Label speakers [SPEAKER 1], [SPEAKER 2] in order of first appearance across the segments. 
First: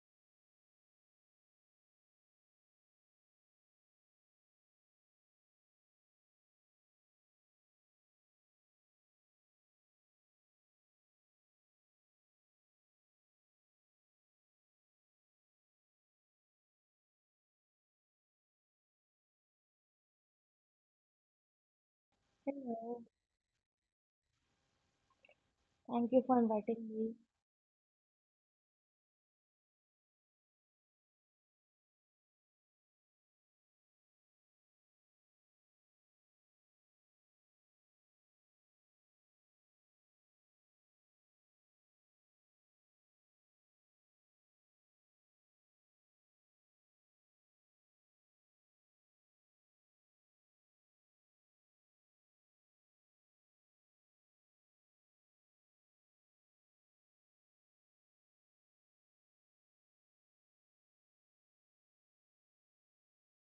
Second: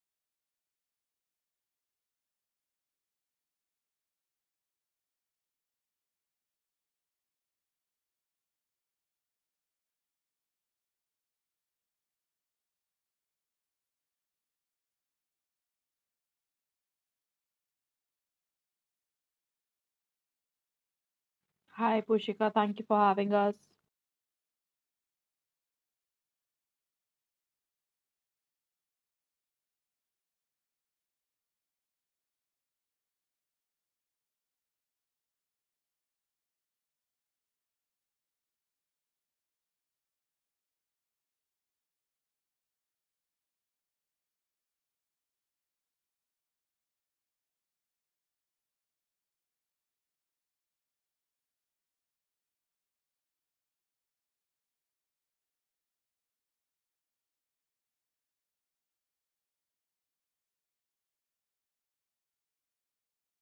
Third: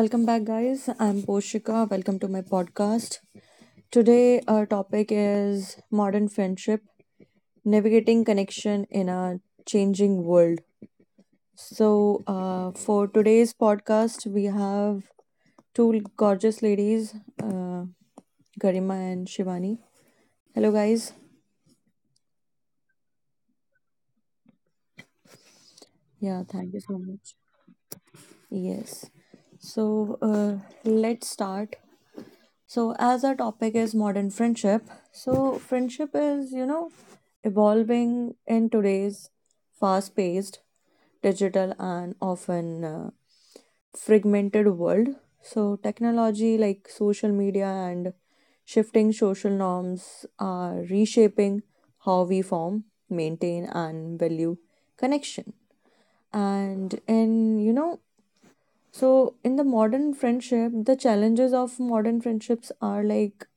[SPEAKER 1] Welcome back, guys. I'm Poshika. Welcome to my podcast. Today, our topic is modern friendship, navigating connection in a changing world. For today's podcast, we have two gorgeous ladies, uh, Garima and Shivani. Hello, guys.
[SPEAKER 2] Hi, Pushika. Thank you for
[SPEAKER 3] Hello,
[SPEAKER 2] having us.
[SPEAKER 3] thank you
[SPEAKER 1] Yeah,
[SPEAKER 3] for
[SPEAKER 1] thank you
[SPEAKER 3] inviting
[SPEAKER 1] so
[SPEAKER 3] me.
[SPEAKER 1] much. Yes. So, uh, let's start. So, as our topic is modern friendship, so friendship is, you know, evolving in today's fast paced, digital, and often fragmented world. So, technology like social media and shifting social norms are reshaping how we form, maintain, and value connection. And in, you know, so in the modern friendship, the challenges of modern friendships are like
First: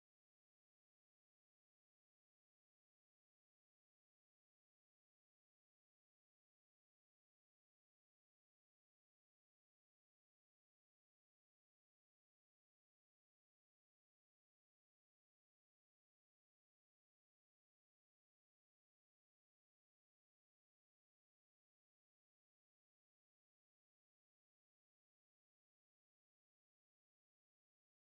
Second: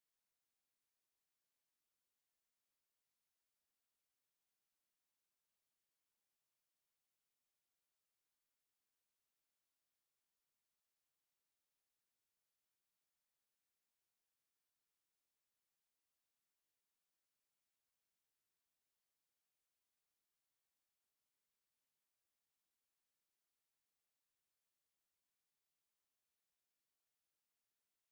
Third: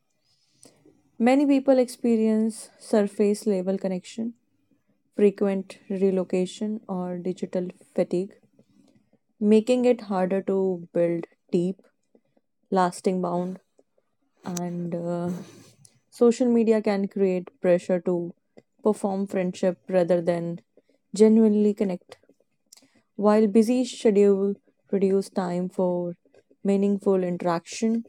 [SPEAKER 1] many people experience surface level connection, frequent relocation, or digital fatigue, making it harder to build deep, lasting bond. And social media can create pressure to perform friendship rather than genuinely connect. While busy schedule reduce time for meaningful interaction,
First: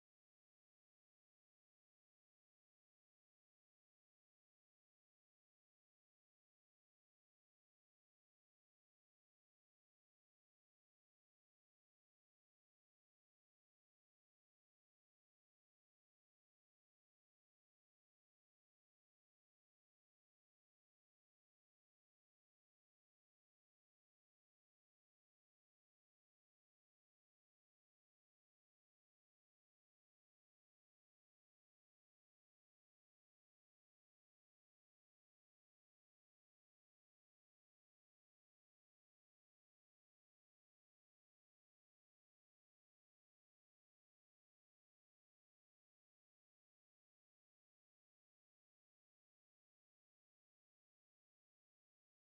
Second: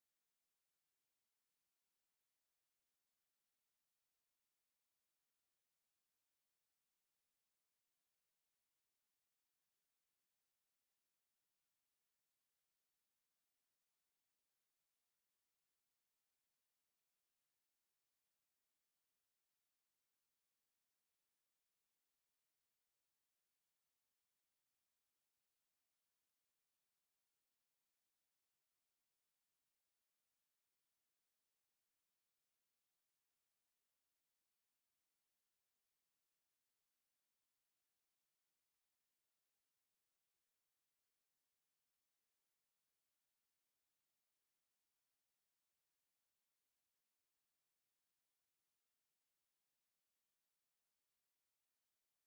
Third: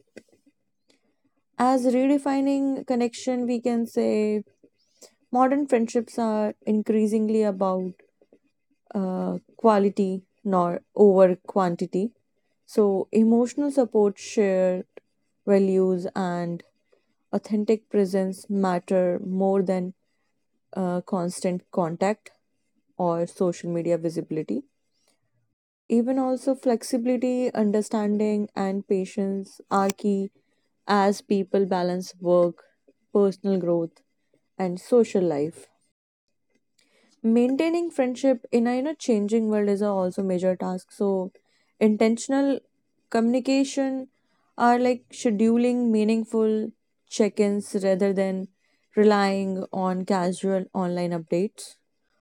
[SPEAKER 1] as redefining connection, we can say modern friendships are increasingly about quality nor over quantity. So, emotional support, shared values, and authentic presence matter more than constant contact or social media visibility. Even also, flexibility, understanding, and patience are key as people balance work, personal growth, and social life. Maintaining friendship in a, you know, changing world is a also major task. So intentional communication are like scheduling meaningful check-ins rather than relying on casual online updates,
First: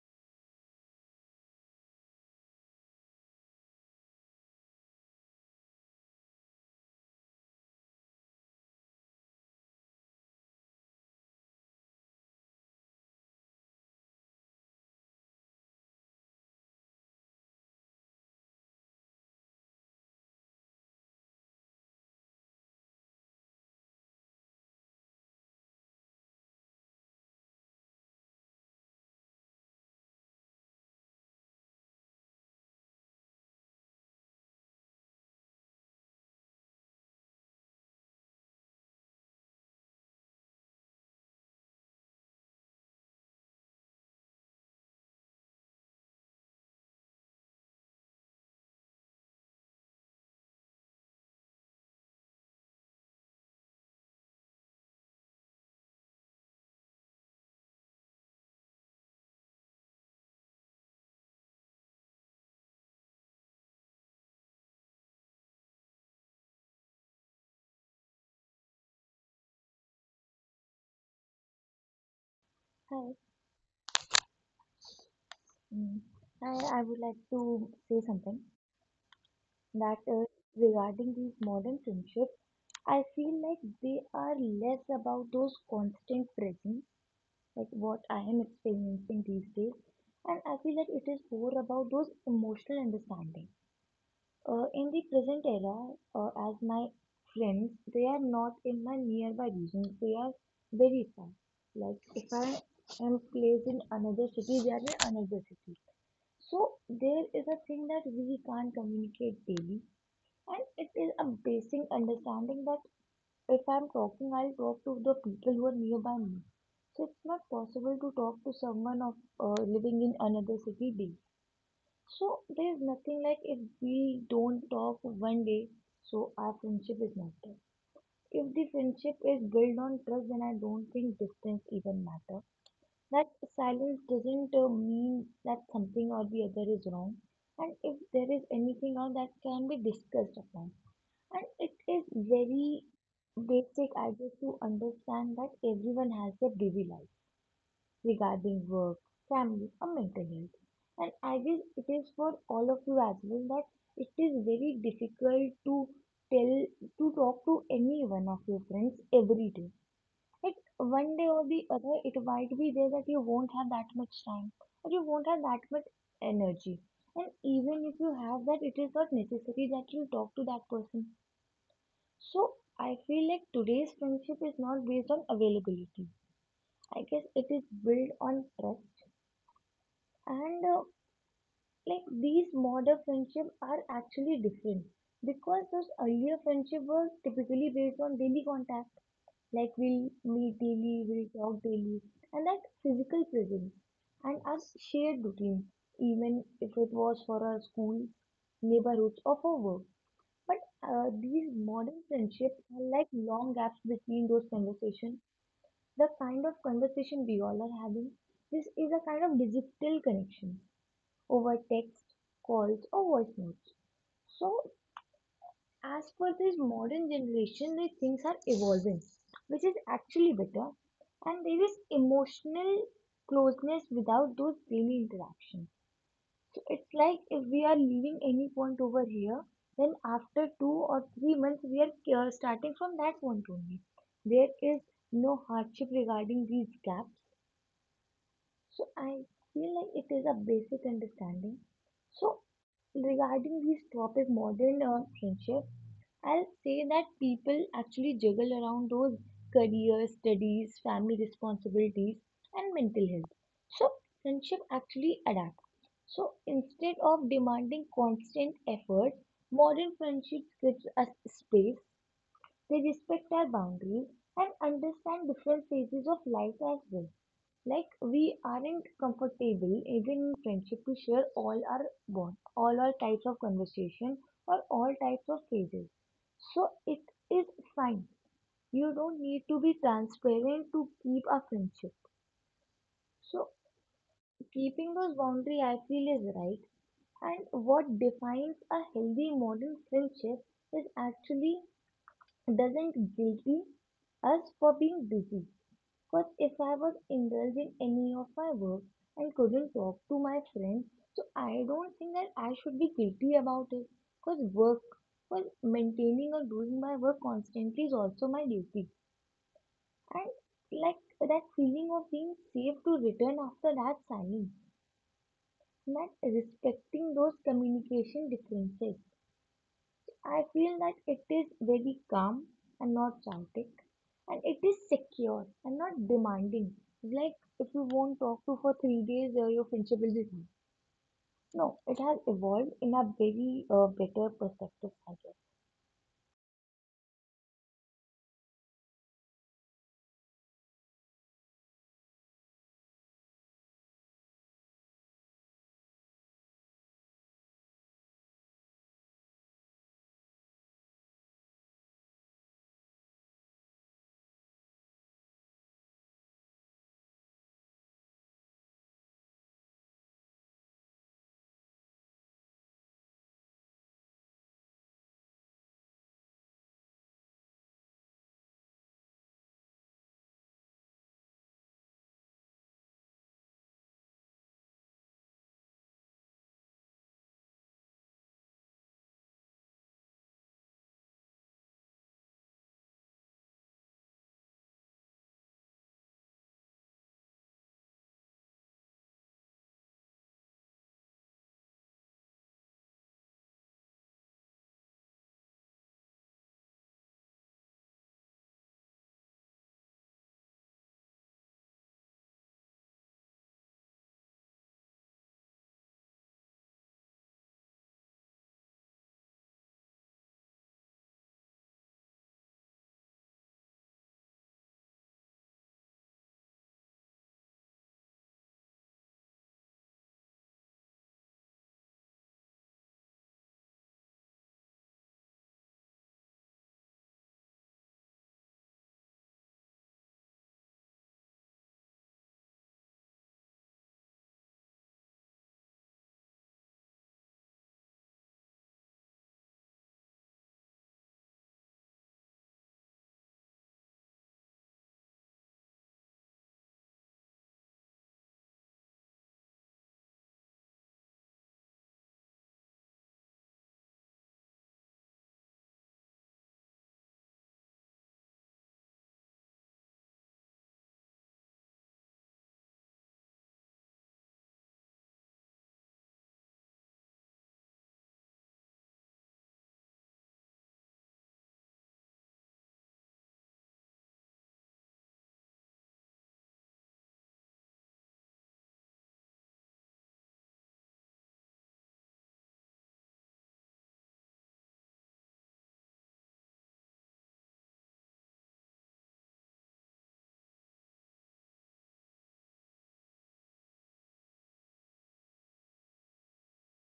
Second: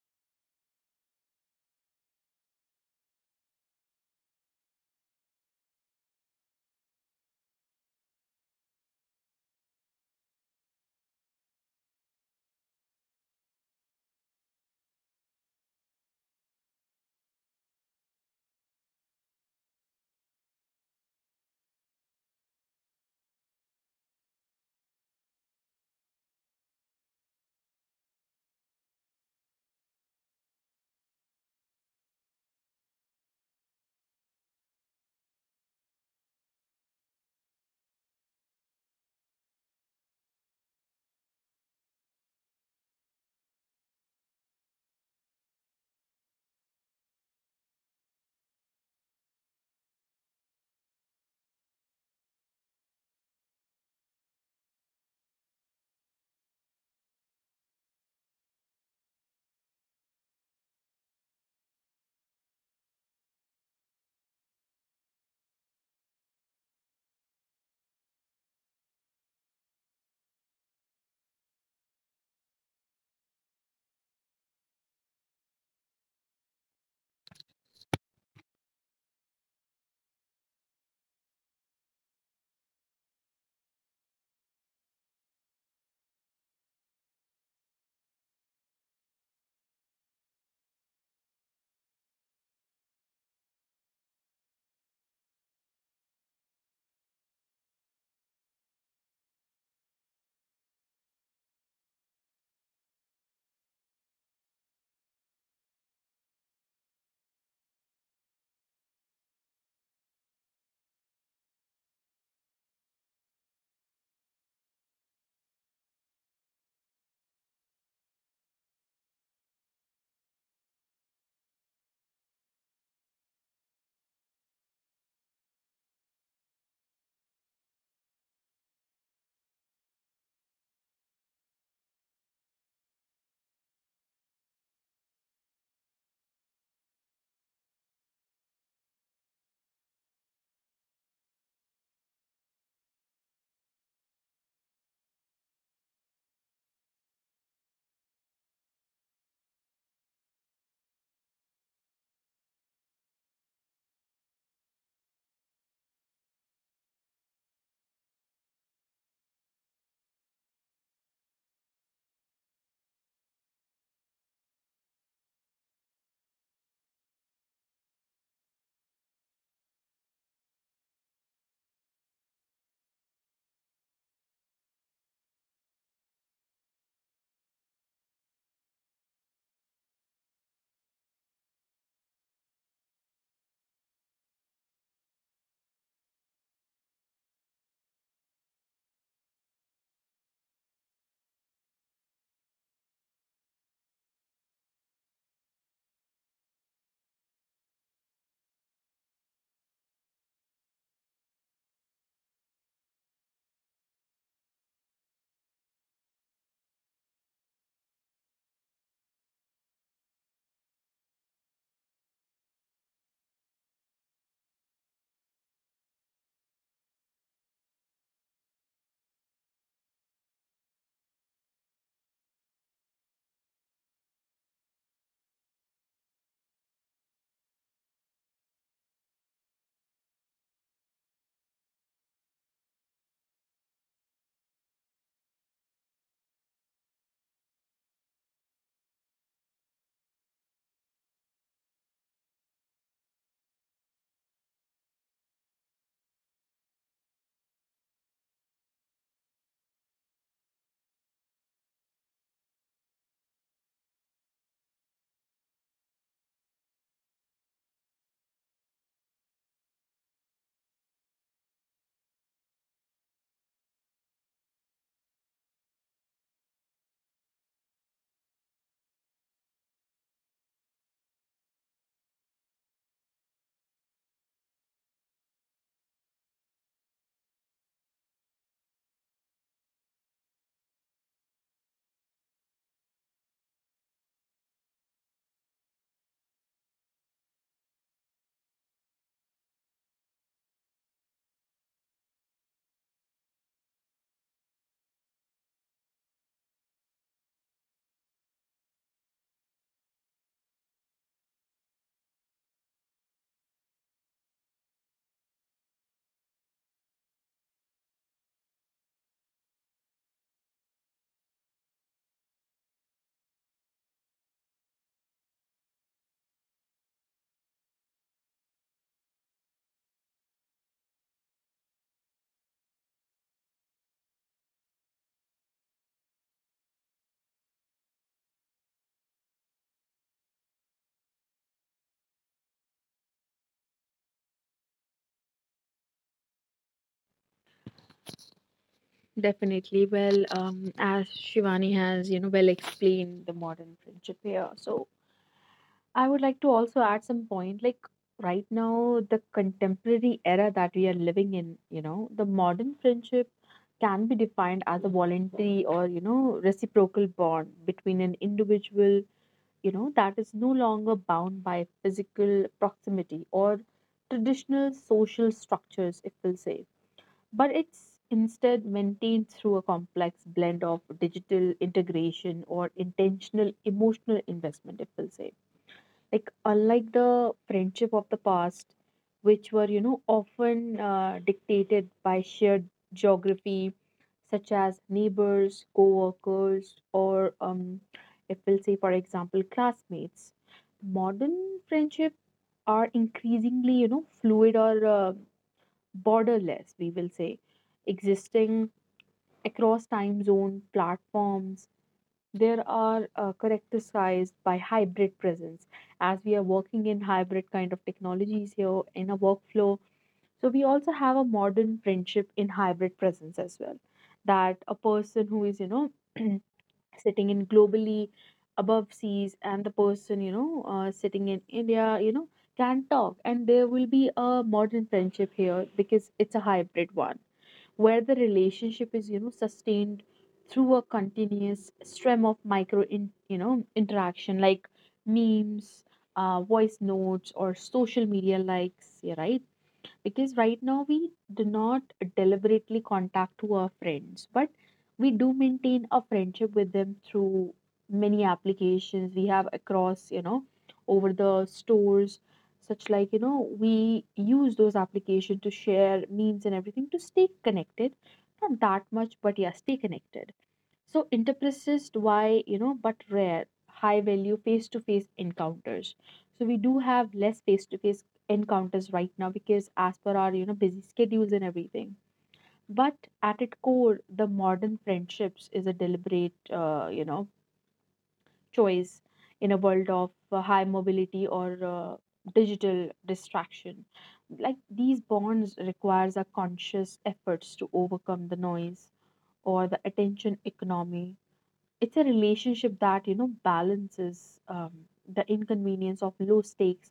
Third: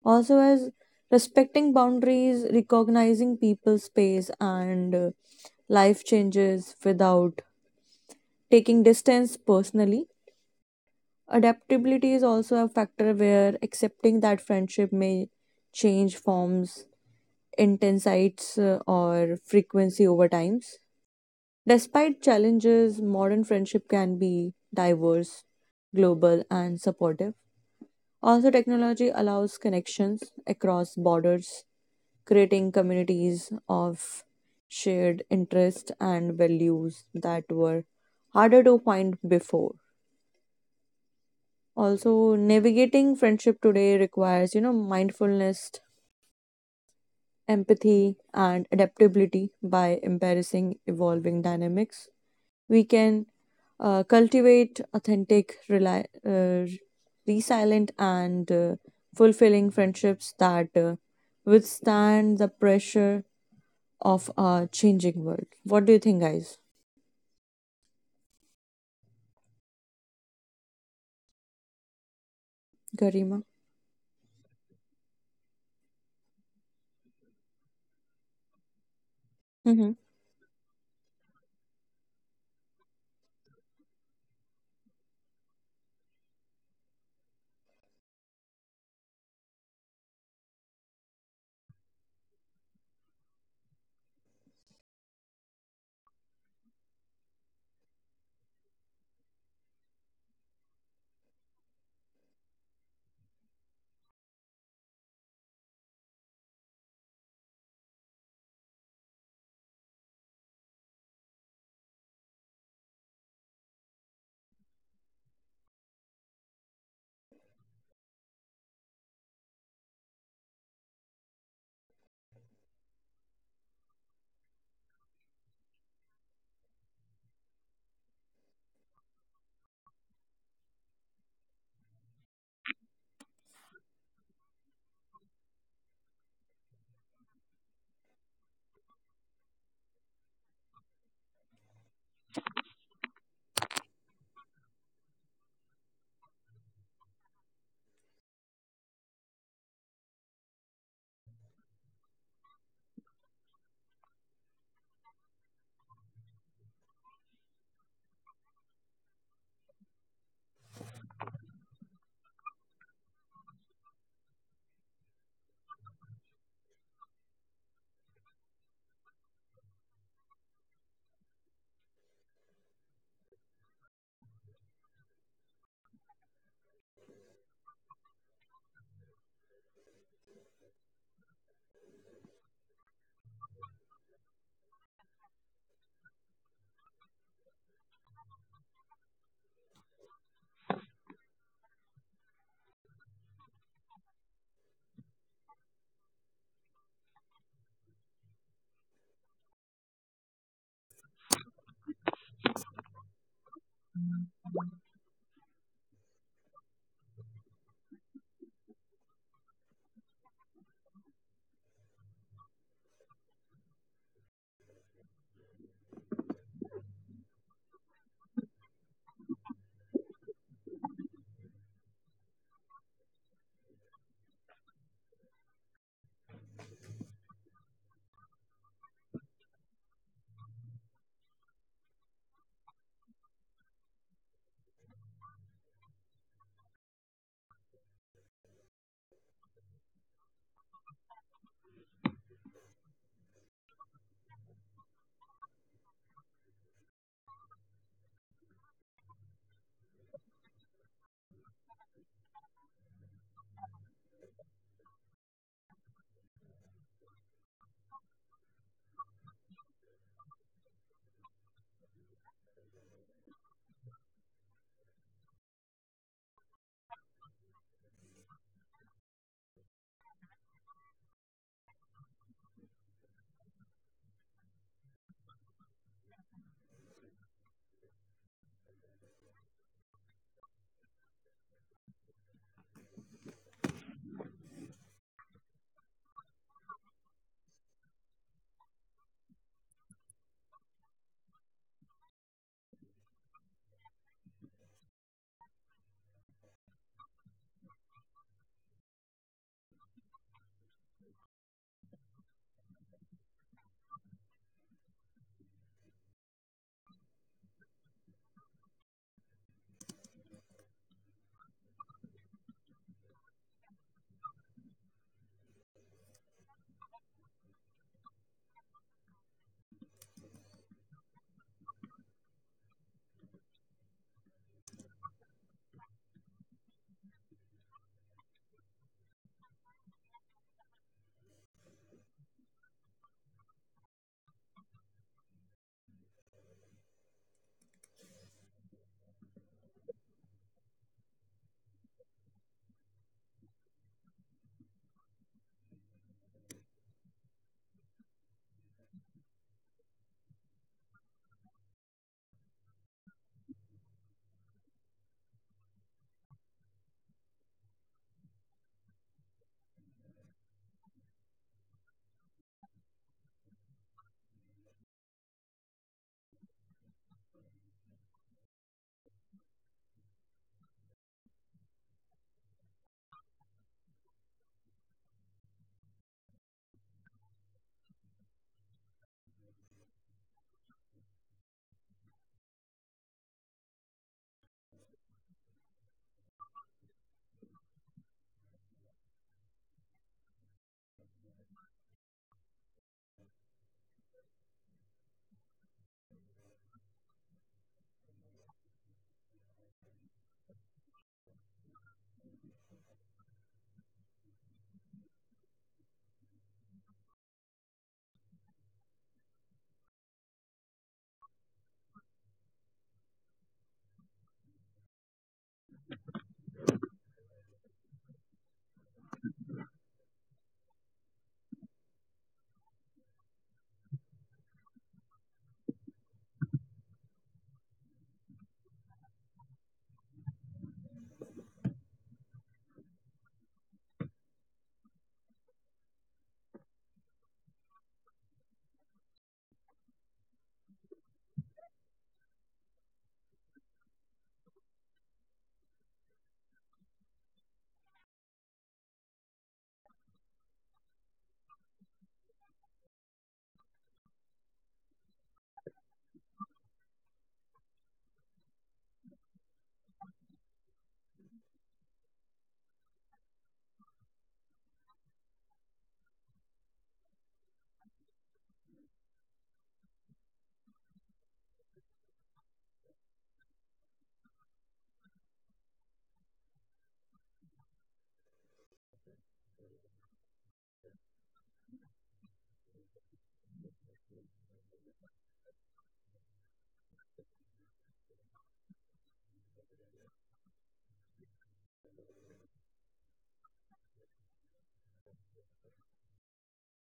[SPEAKER 1] also as respecting boundaries, recognizing people's space and life changes without taking distance personally. Adaptability is also a factor where accepting that friendship may change forms, intensities, or frequency over times. Despite challenges, modern friendship can be diverse, global, and supportive. Also, technology allows connections across borders, creating communities of shared interests and values that were harder to find before. Also, navigating friendship today requires, you know, mindfulness, empathy, and adaptability by embracing evolving dynamics. We can cultivate authentic, resilient, and fulfilling friendships that withstand the pressure of a changing world. What do you think, guys?
[SPEAKER 3] Hi.
[SPEAKER 1] Garima?
[SPEAKER 3] Mm. I would like to say something
[SPEAKER 1] Mm-hmm.
[SPEAKER 3] that regarding these modern friendships, I feel like they are less about those constant presence, like what I am experiencing these days, and I feel like it is more about those emotional understanding. In the present era, as my friends, they are not in my nearby region. They are very far. Like if I am placed in another city, they are in another city. So there is a thing that we can't communicate daily, and it is a basic understanding that if I'm talking, I'll talk to the people who are nearby me. So it's not possible to talk to someone of living in another city daily. So there's nothing like if we don't talk 1 day, so our friendship is not dead. If the friendship is built on trust, then I don't think distance even matter. That silence doesn't mean that something or the other is wrong. And if there is anything out that can be discussed upon, and it is very basic idea to understand that everyone has a busy life regarding work, family, or mental health. And I guess it is for all of you as well that it is very difficult to tell, to talk to any one of your friends every day. Like 1 day or the other, it might be there that you won't have that much time or you won't have that much energy. And even if you have that, it is not necessary that you talk to that person. So I feel like today's friendship is not based on availability. I guess it is built on trust and like these modern friendship are actually different because those earlier friendship were typically based on daily contact, like we'll meet daily, we'll talk daily, and that physical presence and our shared routine, even if it was for our school neighborhoods or for work. But these modern friendships are like long gaps between those conversations, the kind of conversation we all are having. This is a kind of digital connection over text, calls, or voice notes. So, as per this modern generation, the things are evolving, which is actually better. And there is emotional closeness without those daily interactions. So, it's like if we are leaving any point over here, then after 2 or 3 months, we are starting from that point only. There is no hardship regarding these gaps. So I feel like it is a basic understanding. So regarding this topic, modern friendship, I'll say that people actually juggle around those career, studies, family responsibilities, and mental health. So friendship actually adapts. So instead of demanding constant effort, modern friendships gives us space, they respect our boundaries and understand different phases of life as well. Like we aren't comfortable even in friendship to share all our bond, all our types of conversation or all types of phases. So it is fine. You don't need to be transparent to keep a friendship. So keeping those boundary I feel is right, and what defines a healthy modern friendship is actually doesn't guilty us for being busy. Because if I was indulged in any of my work and couldn't talk to my friends, so I don't think that I should be guilty about it. Because work, because maintaining or doing my work constantly is also my duty. And like that feeling of being safe to return after that silence, not respecting those communication differences. I feel that it is very calm and not chaotic, and it is secure and not demanding. Like if you won't talk to for 3 days, your friendship will be gone. No, it has evolved in a very better perspective, I guess.
[SPEAKER 2] Definitely. Well, as Shivani has, you know, well explained the modern friendship here. So I would like to also add some point. Like right now, the contemporary era that we are living in, you know, the modern friendship can be defined as a voluntary or, you know, reciprocal bond between an individual, you know, that is no longer bound by physical proximity or traditional social structures, if we'll say, but it's instead maintained through a complex blend of digital integration or intentional emotional investment, if we'll say. Like unlike the friendship of the past, which were, you know, often dictated by shared geography such as neighbors, co-workers, or if we'll say, for example, classmates, modern friendship are increasingly, you know, fluid or borderless, we will say, existing across time zone platforms. There are characterized by hybrid presence as we are working in hybrid kind of technologies here in a workflow. So we also have a modern friendship in hybrid presence as well. That a person who is, you know, sitting in globally above seas and the person, you know, sitting in India, you know, can talk, and there will be a modern friendship here because it's a hybrid one where the relationship is, you know, sustained through a continuous stream of micro you know, interaction like memes, voice notes, or social media likes, yeah, right, because right now we do not deliberately contact to our friends, but we do maintain a friendship with them through many applications we have across, you know, over the stores, such like, you know, we use those applications to share memes and everything to stay connected, not that much but yeah, stay connected. So interpersist why, you know, but rare, high value face to face encounters. So we do have less face to face encounters right now because as per our, you know, busy schedules and everything. But at its core, the modern friendships is a deliberate, you know, choice in a world of high mobility or digital distraction. Like these bonds requires a conscious efforts to overcome the noise or the attention economy. It's a relationship that, you know, balances the inconvenience of low stakes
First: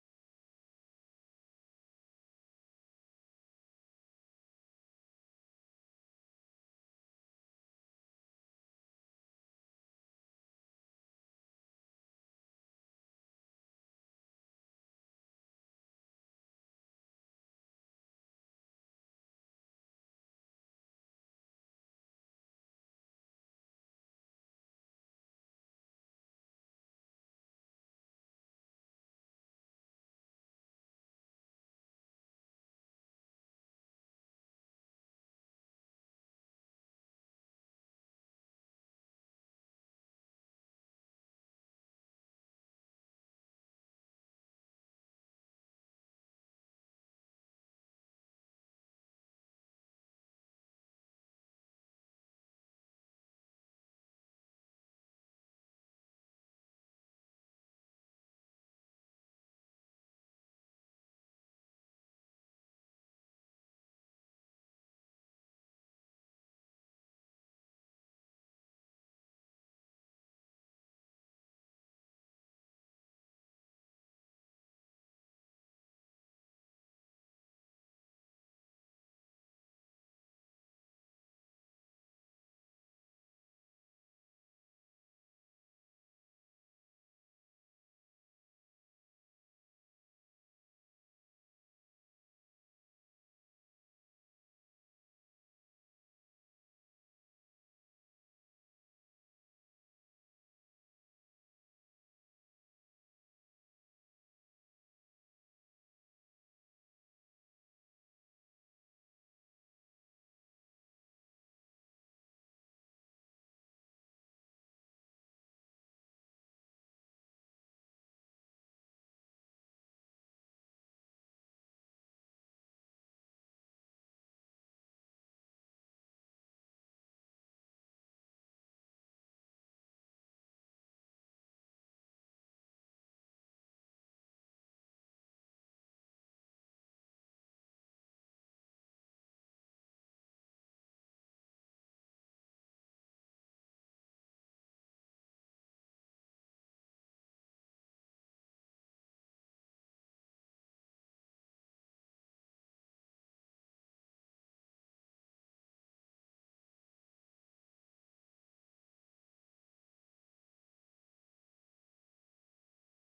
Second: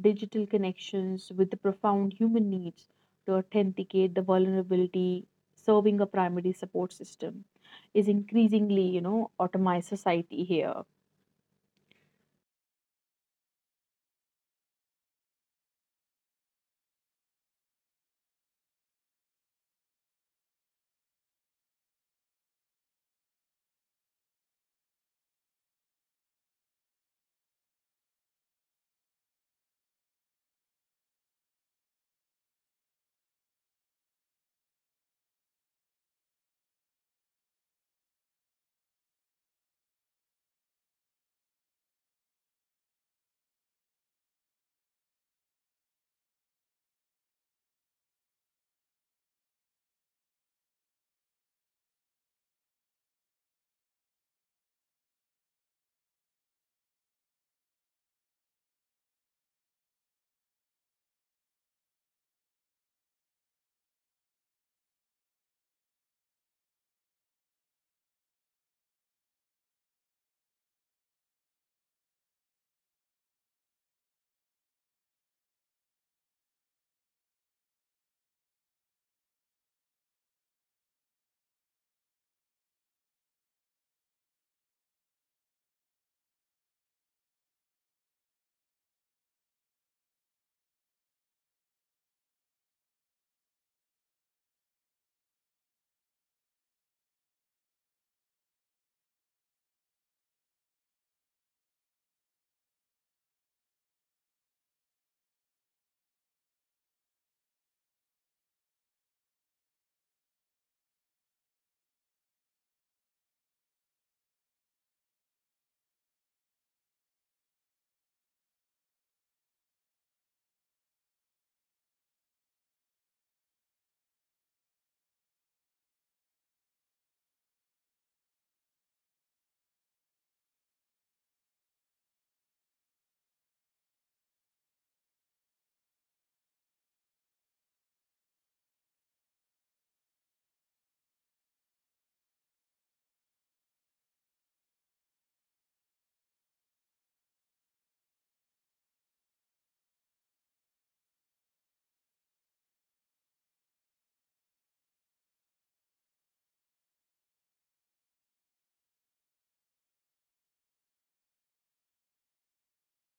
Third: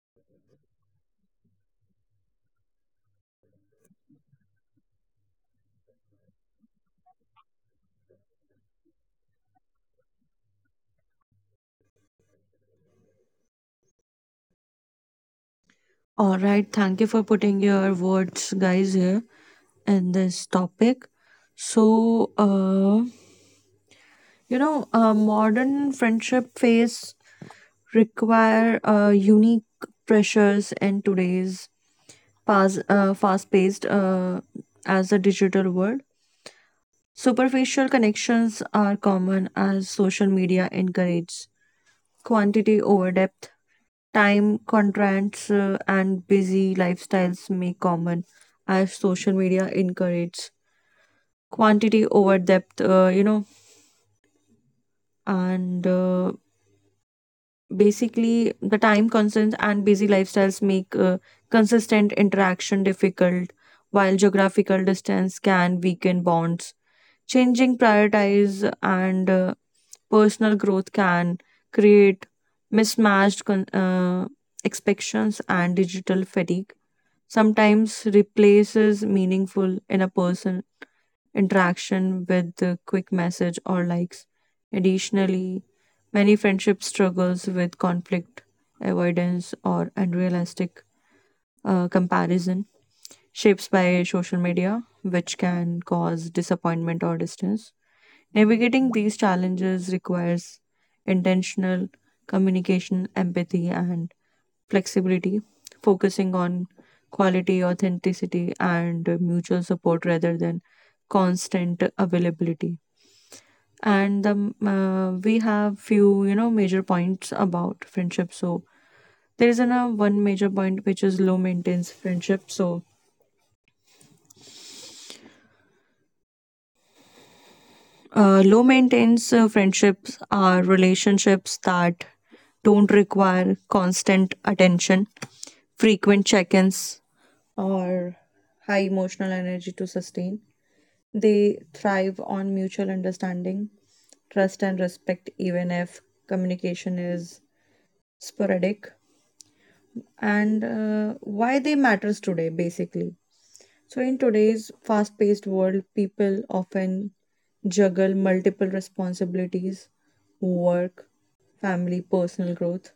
[SPEAKER 2] digital connections with the profound human needs to authenticate the vulnerability, serving a primary support system, is increasingly, you know, automized society here.
[SPEAKER 1] All right, thank you for putting your words, guys, here, in this topic. So, uh, Modern friendship phase require unique pressures in today's fast-paced as a digital world. Superficial connections are common as social media encourages quantity over depth. Time constraints and busy lifestyles make common as social media encourages quantity over depth. You know, and Basically, the time concerns and busy lifestyles make consistent interaction difficult, while geographical distance can weaken bonds, changing prioritize and personal growth can create mismatched con- uh, expectations, and digital fatigue sometimes replaces meaningful in a person interaction with the quick message or likes. Additionally, many friendship struggles with conflict, avoidance, or unrealistic comparison shapes by social media, which can cause disappointment or distance. Navigating these challenges requires intentional communication, empathy, and flexibility, focusing on quality, authenticity, and mutual support rather than constant availability. And the we have few, you know, major points about friendship. So there is an, one major point, which is low maintenance friendship. So low maintenance friendships are relationships that don't require constant attention, frequent check-ins, or high emotional energy to sustain. They thrive on mutual understanding, trust, and respect, even if communication is sporadic. And why they matters today, basically. So in today's fast paced world, people often juggle multiple responsibilities: work, family, personal growth.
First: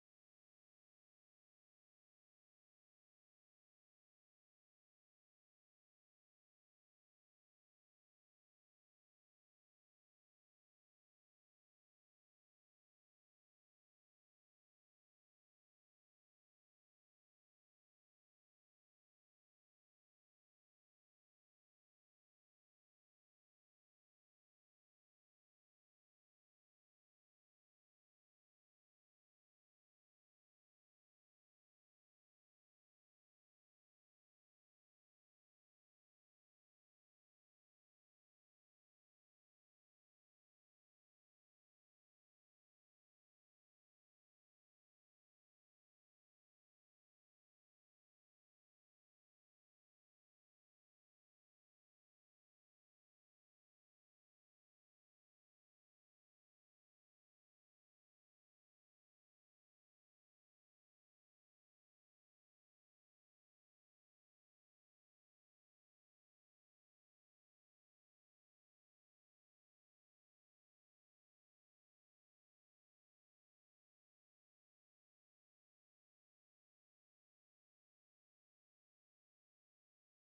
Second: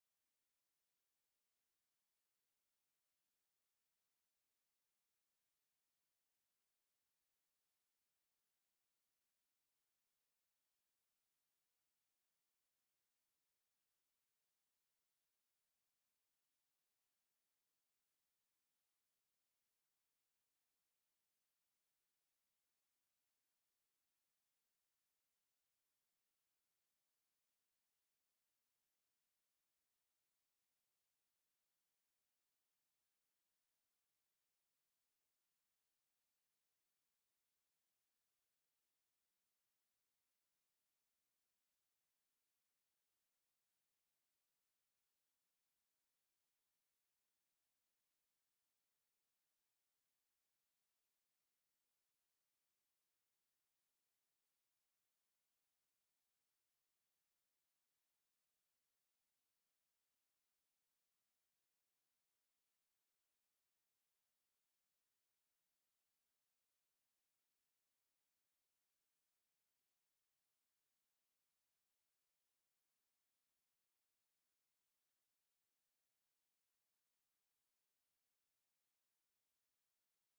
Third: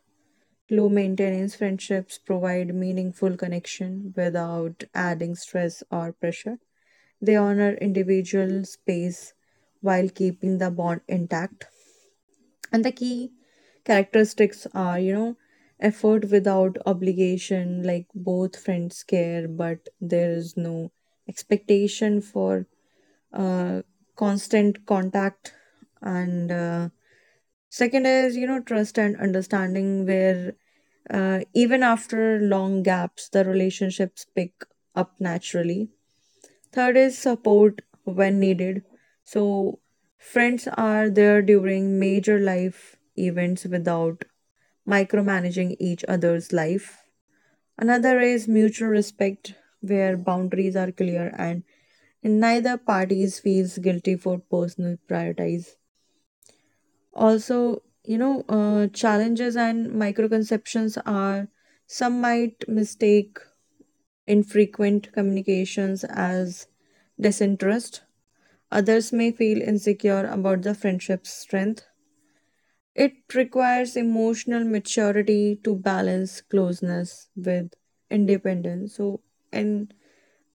[SPEAKER 1] Low maintenance friendships provide meaningful connection without adding stress or pressure. They honor individual space while keeping the bond intact. And the key characteristics are, you know, effort without obligation, like both friends care, but there is no expectation for uh, constant contact. And second is, you know, trust and understanding, where even after long gaps, the relationships pick up naturally. Third is support when needed. So friends are there during major life events without micromanaging each other's life. Another is mutual respect, where boundaries are clear and neither parties feels guilty for personal priorities. Also, you know, challenges and microconceptions are some might mistake infrequent communications as disinterest. Others may feel insecure about the friendship's strength. It requires emotional maturity to balance closeness with independence. So, in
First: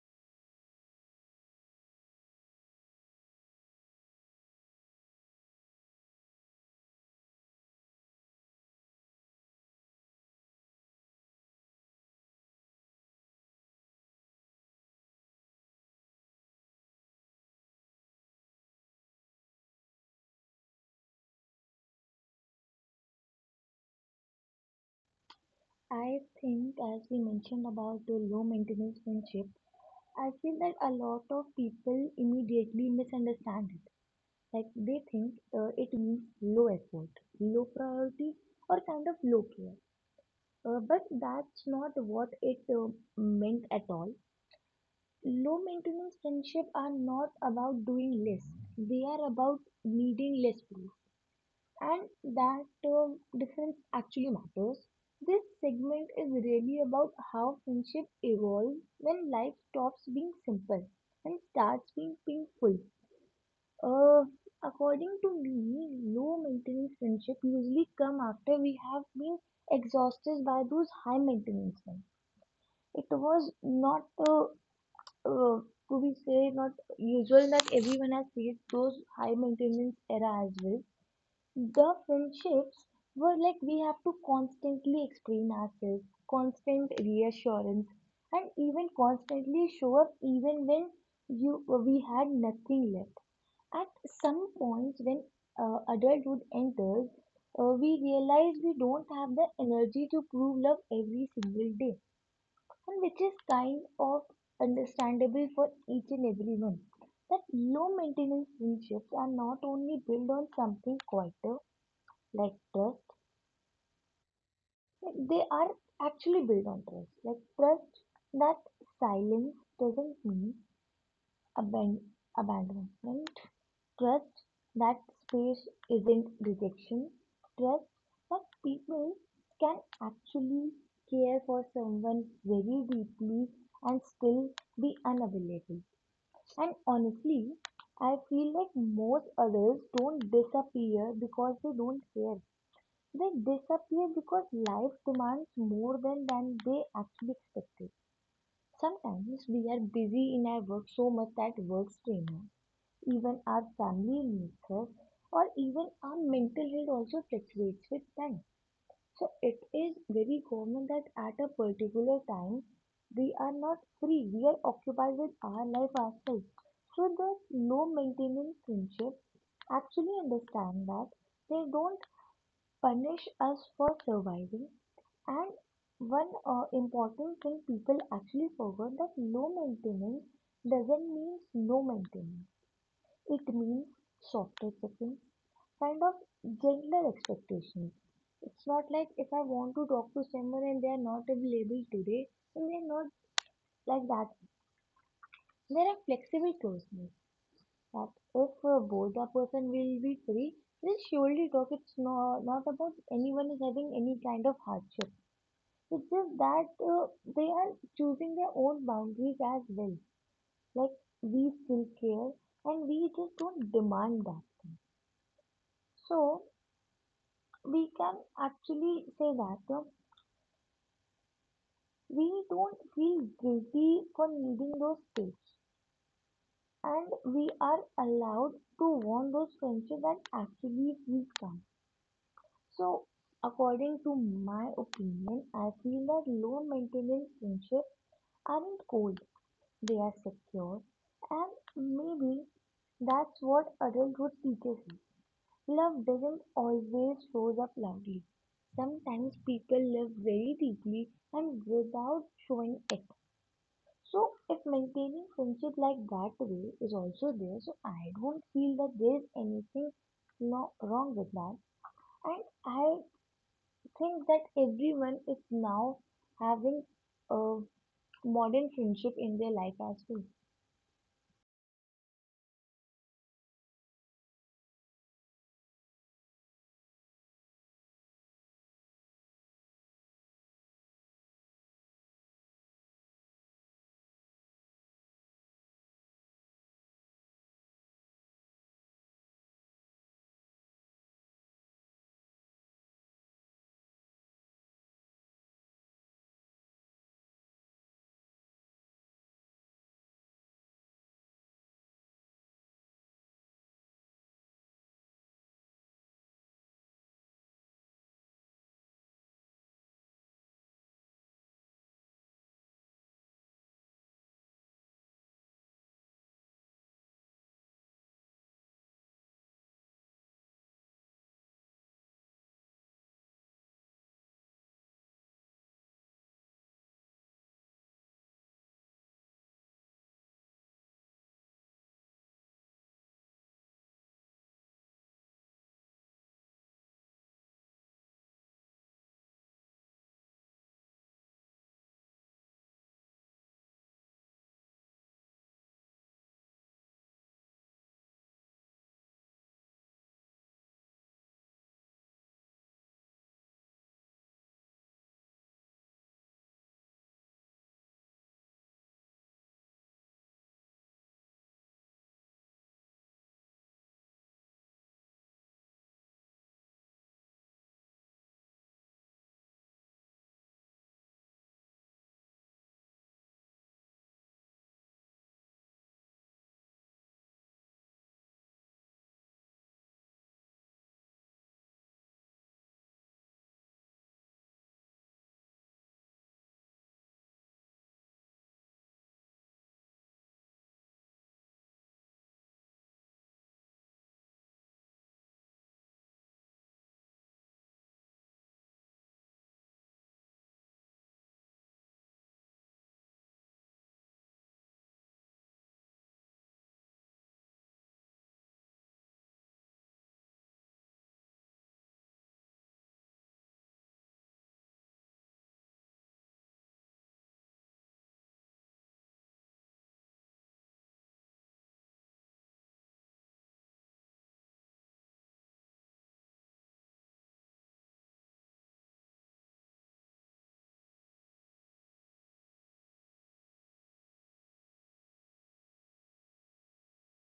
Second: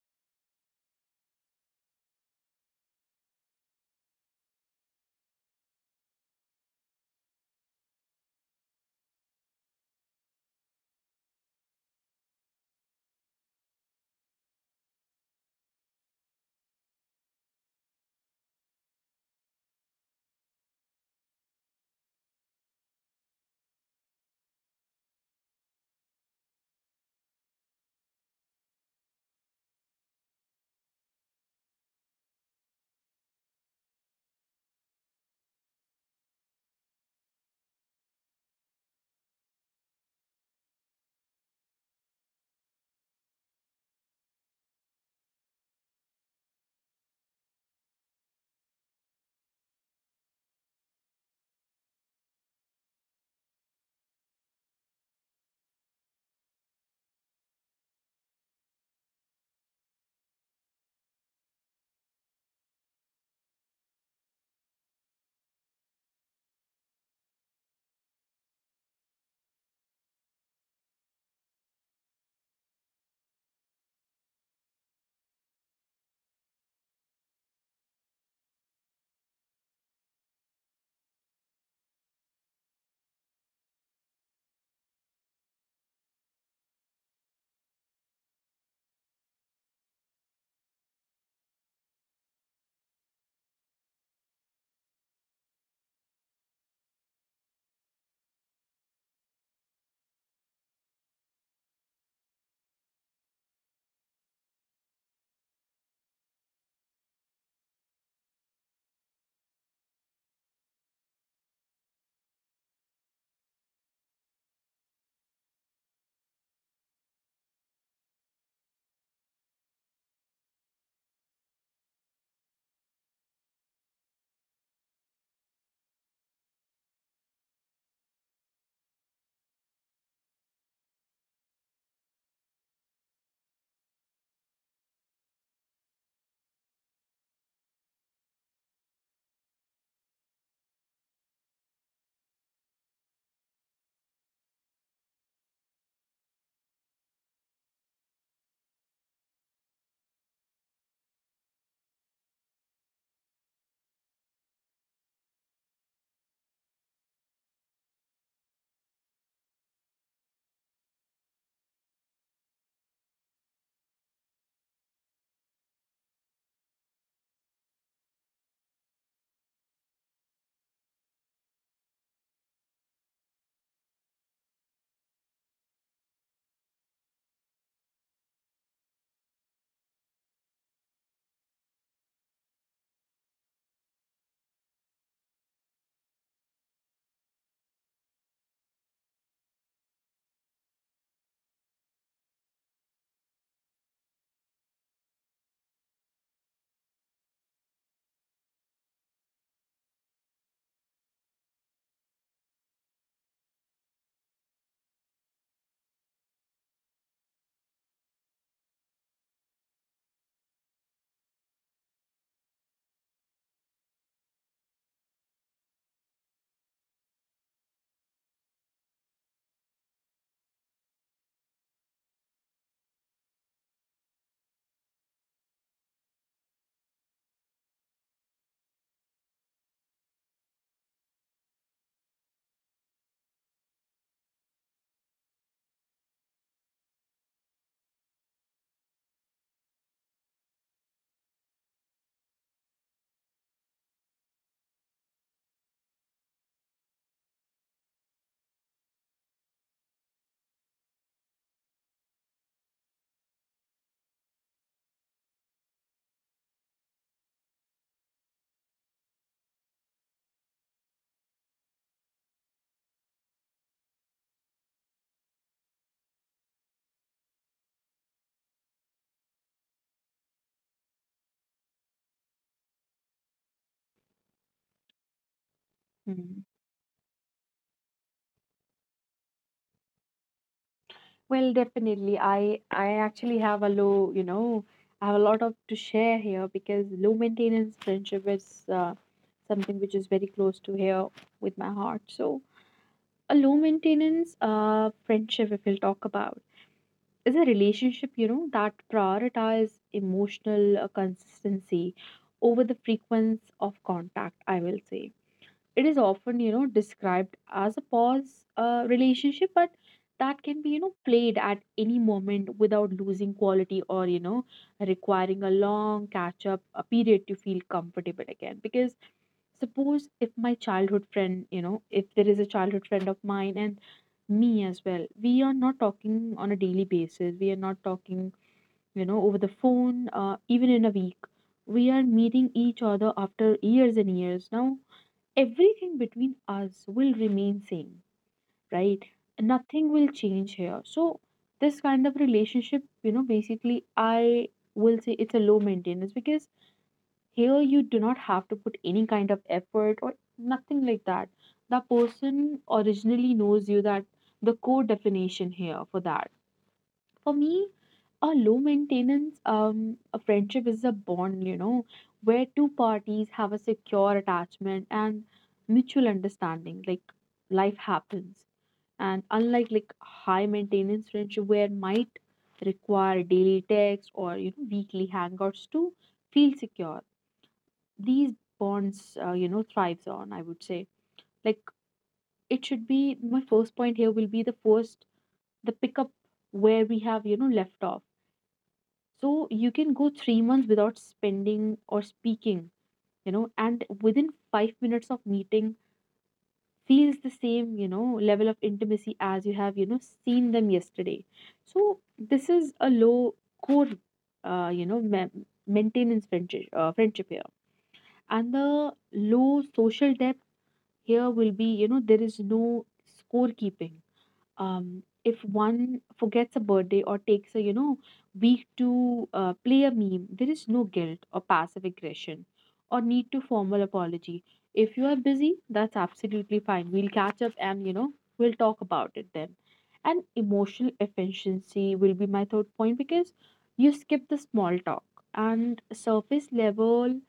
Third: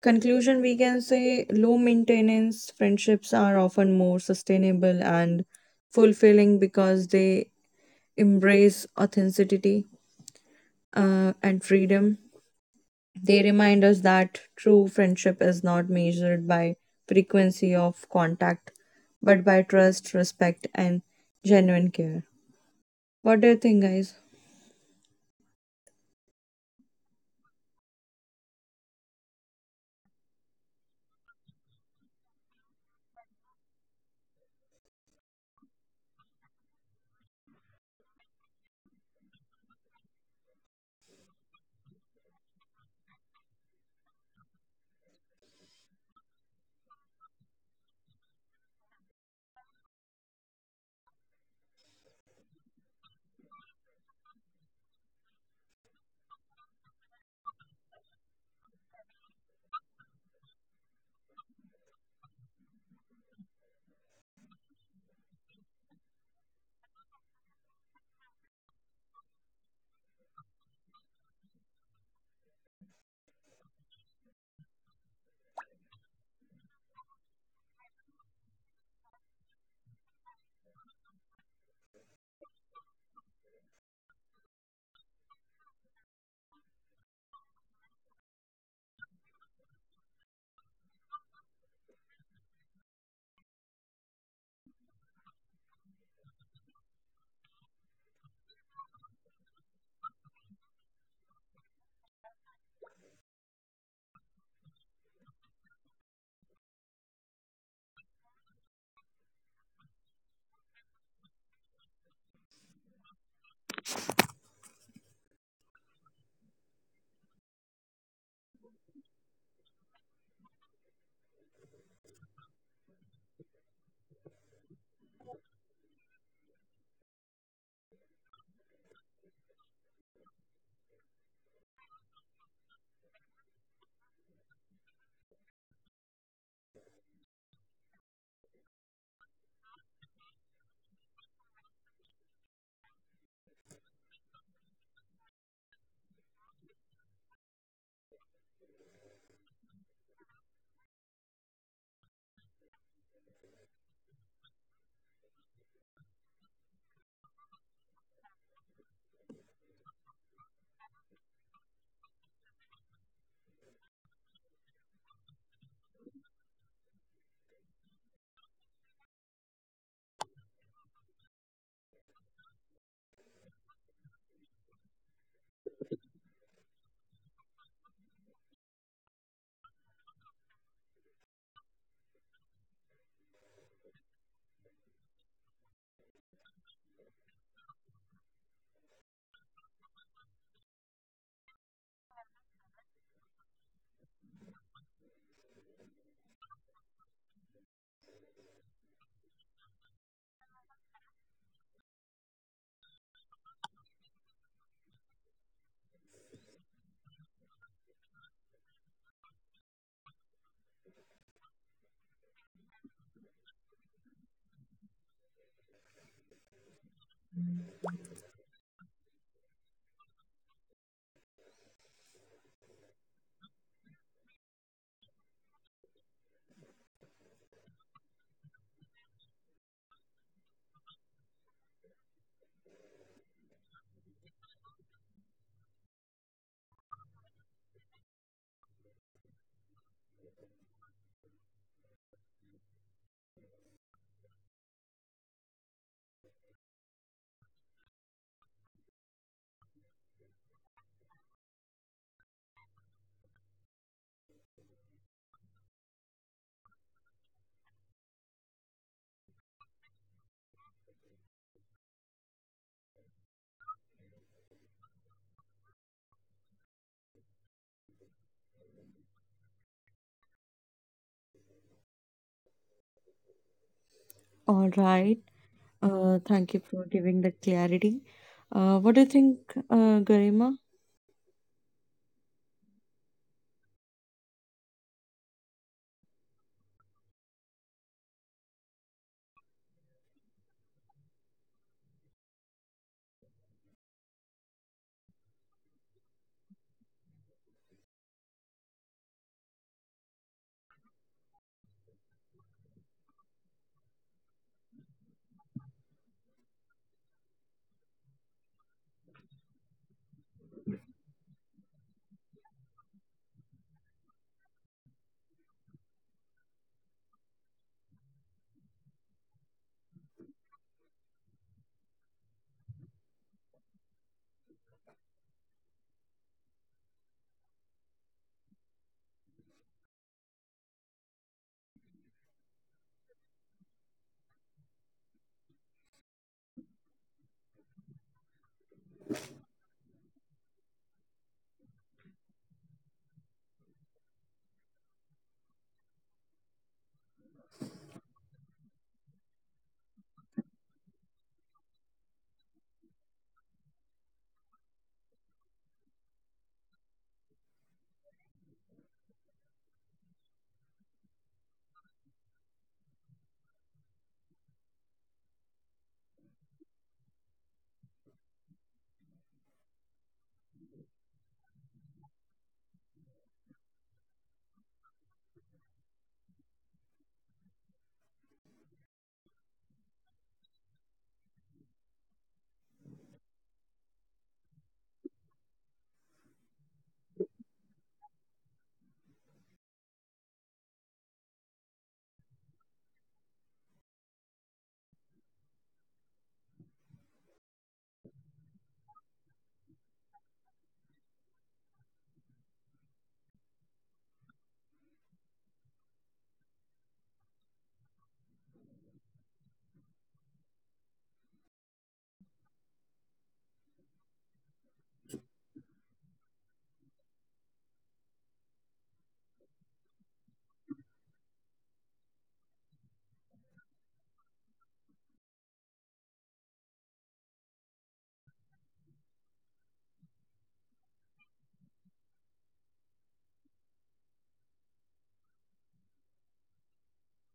[SPEAKER 1] conclusion, we can say low maintenance friendships are often more sustainable and fulfilling because they embrace authenticity and freedom. They remind us that true friendship is not measured by frequency of contact, but by trust, respect, and genuine care. What do you think, guys?
[SPEAKER 3] I think as we mentioned about the low maintenance friendship, I feel that a lot of people immediately misunderstand it. Like they think it means low effort, low priority, or kind of low care. But that's not what it meant at all. Low maintenance friendship are not about doing less. They are about needing less proof. And that difference actually matters. This segment is really about how friendship evolves when life stops being simple and starts being painful. Uh, According to me, low maintenance friendship usually come after we have been exhausted by those high maintenance ones. It was not uh, uh, to be say not usual that everyone has faced those high maintenance era as well. The friendships were like we have to constantly explain ourselves, constant reassurance, and even constantly show up even when you we had nothing left. At some points when adulthood enters, we realize we don't have the energy to prove love every single day, and which is kind of understandable for each and everyone, that low maintenance friendships are not only built on something quieter like trust. Like they are actually built on trust, like trust that silence doesn't mean aban- abandonment. Trust that space isn't rejection. Trust that people can actually care for someone very deeply and still be unavailable. And honestly, I feel like most others don't disappear because they don't care. They disappear because life demands more than they actually expected. Sometimes we are busy in our work so much that work strains us, even our family needs us, or even our mental health also fluctuates with time. So it is very common that at a particular time we are not free, we are occupied with our life ourselves. So the low maintenance friendship actually understand that they don't punish us for surviving. And one important thing people actually forget, that low maintenance doesn't mean no maintenance. It means softer checking, kind of gentler expectations. It's not like if I want to talk to someone and they are not available today, then they're not, like that. There are flexible closeness that if both the person will be free, they'll surely talk. It's not about anyone is having any kind of hardship. It's just that they are choosing their own boundaries as well. Like we still care, and we just don't demand that thing. So we can actually say that we don't feel guilty for needing those space, and we are allowed to want those friendships that actually we can. So, according to my opinion, I feel that low maintenance friendships aren't cold, they are secure, and maybe that's what adulthood teaches us. Love doesn't always shows up loudly. Sometimes people live very deeply and without showing it. So if maintaining friendship like that way is also there, so I don't feel that there's anything, no, wrong with that. And I think that everyone is now having a modern friendship in their life as well.
[SPEAKER 1] All right.
[SPEAKER 2] Hmm.
[SPEAKER 1] Thank you for giving the clarity. What do you think, Garima?
[SPEAKER 2] Well, definitely, I actually have a low, you know, I have a lot of to share here because low maintenance friendship is uh, something which is very close to here with my heart. So a low maintenance friendship, if we'll talk about, is a relationship, you know, that prioritize emotional consistency over the frequency of contact, I will say. It is often, you know, described as a pause relationship, but that can be, you know, played at any moment without losing quality or, you know, requiring a long catch up a period to feel comfortable again. Because suppose if my childhood friend, you know, if there is a childhood friend of mine and me as well, we are not talking on a daily basis, we are not talking, you know, over the phone even in a week, we are meeting each other after years and years. Now everything between us will remain same, right? Nothing will change here. So this kind of relationship, you know, basically I will say it's a low maintenance because here you do not have to put any kind of effort or nothing like that. The person originally knows you. That the core definition here, for that, for me, a low maintenance a friendship is a bond, you know, where two parties have a secure attachment and mutual understanding. Like life happens, and unlike like high maintenance friendship, where might require daily text or, you know, weekly hangouts to feel secure. These bonds, you know, thrives on. I would say, like, it should be my first point here, will be the first the pickup where we have, you know, left off. So you can go 3 months without spending or speaking, you know, and within 5 minutes of meeting feels the same, you know, level of intimacy as you have, you know, seen them yesterday. So this is a low core, you know, maintenance friendship, friendship here. And the low social depth here will be, you know, there is no scorekeeping, if one forgets a birthday or takes a, you know, week to play a meme, there is no guilt or passive aggression or need to formal apology. If you are busy, that's absolutely fine. We'll catch up and, you know, we'll talk about it then. And emotional efficiency will be my third point because you skip the small talk and surface level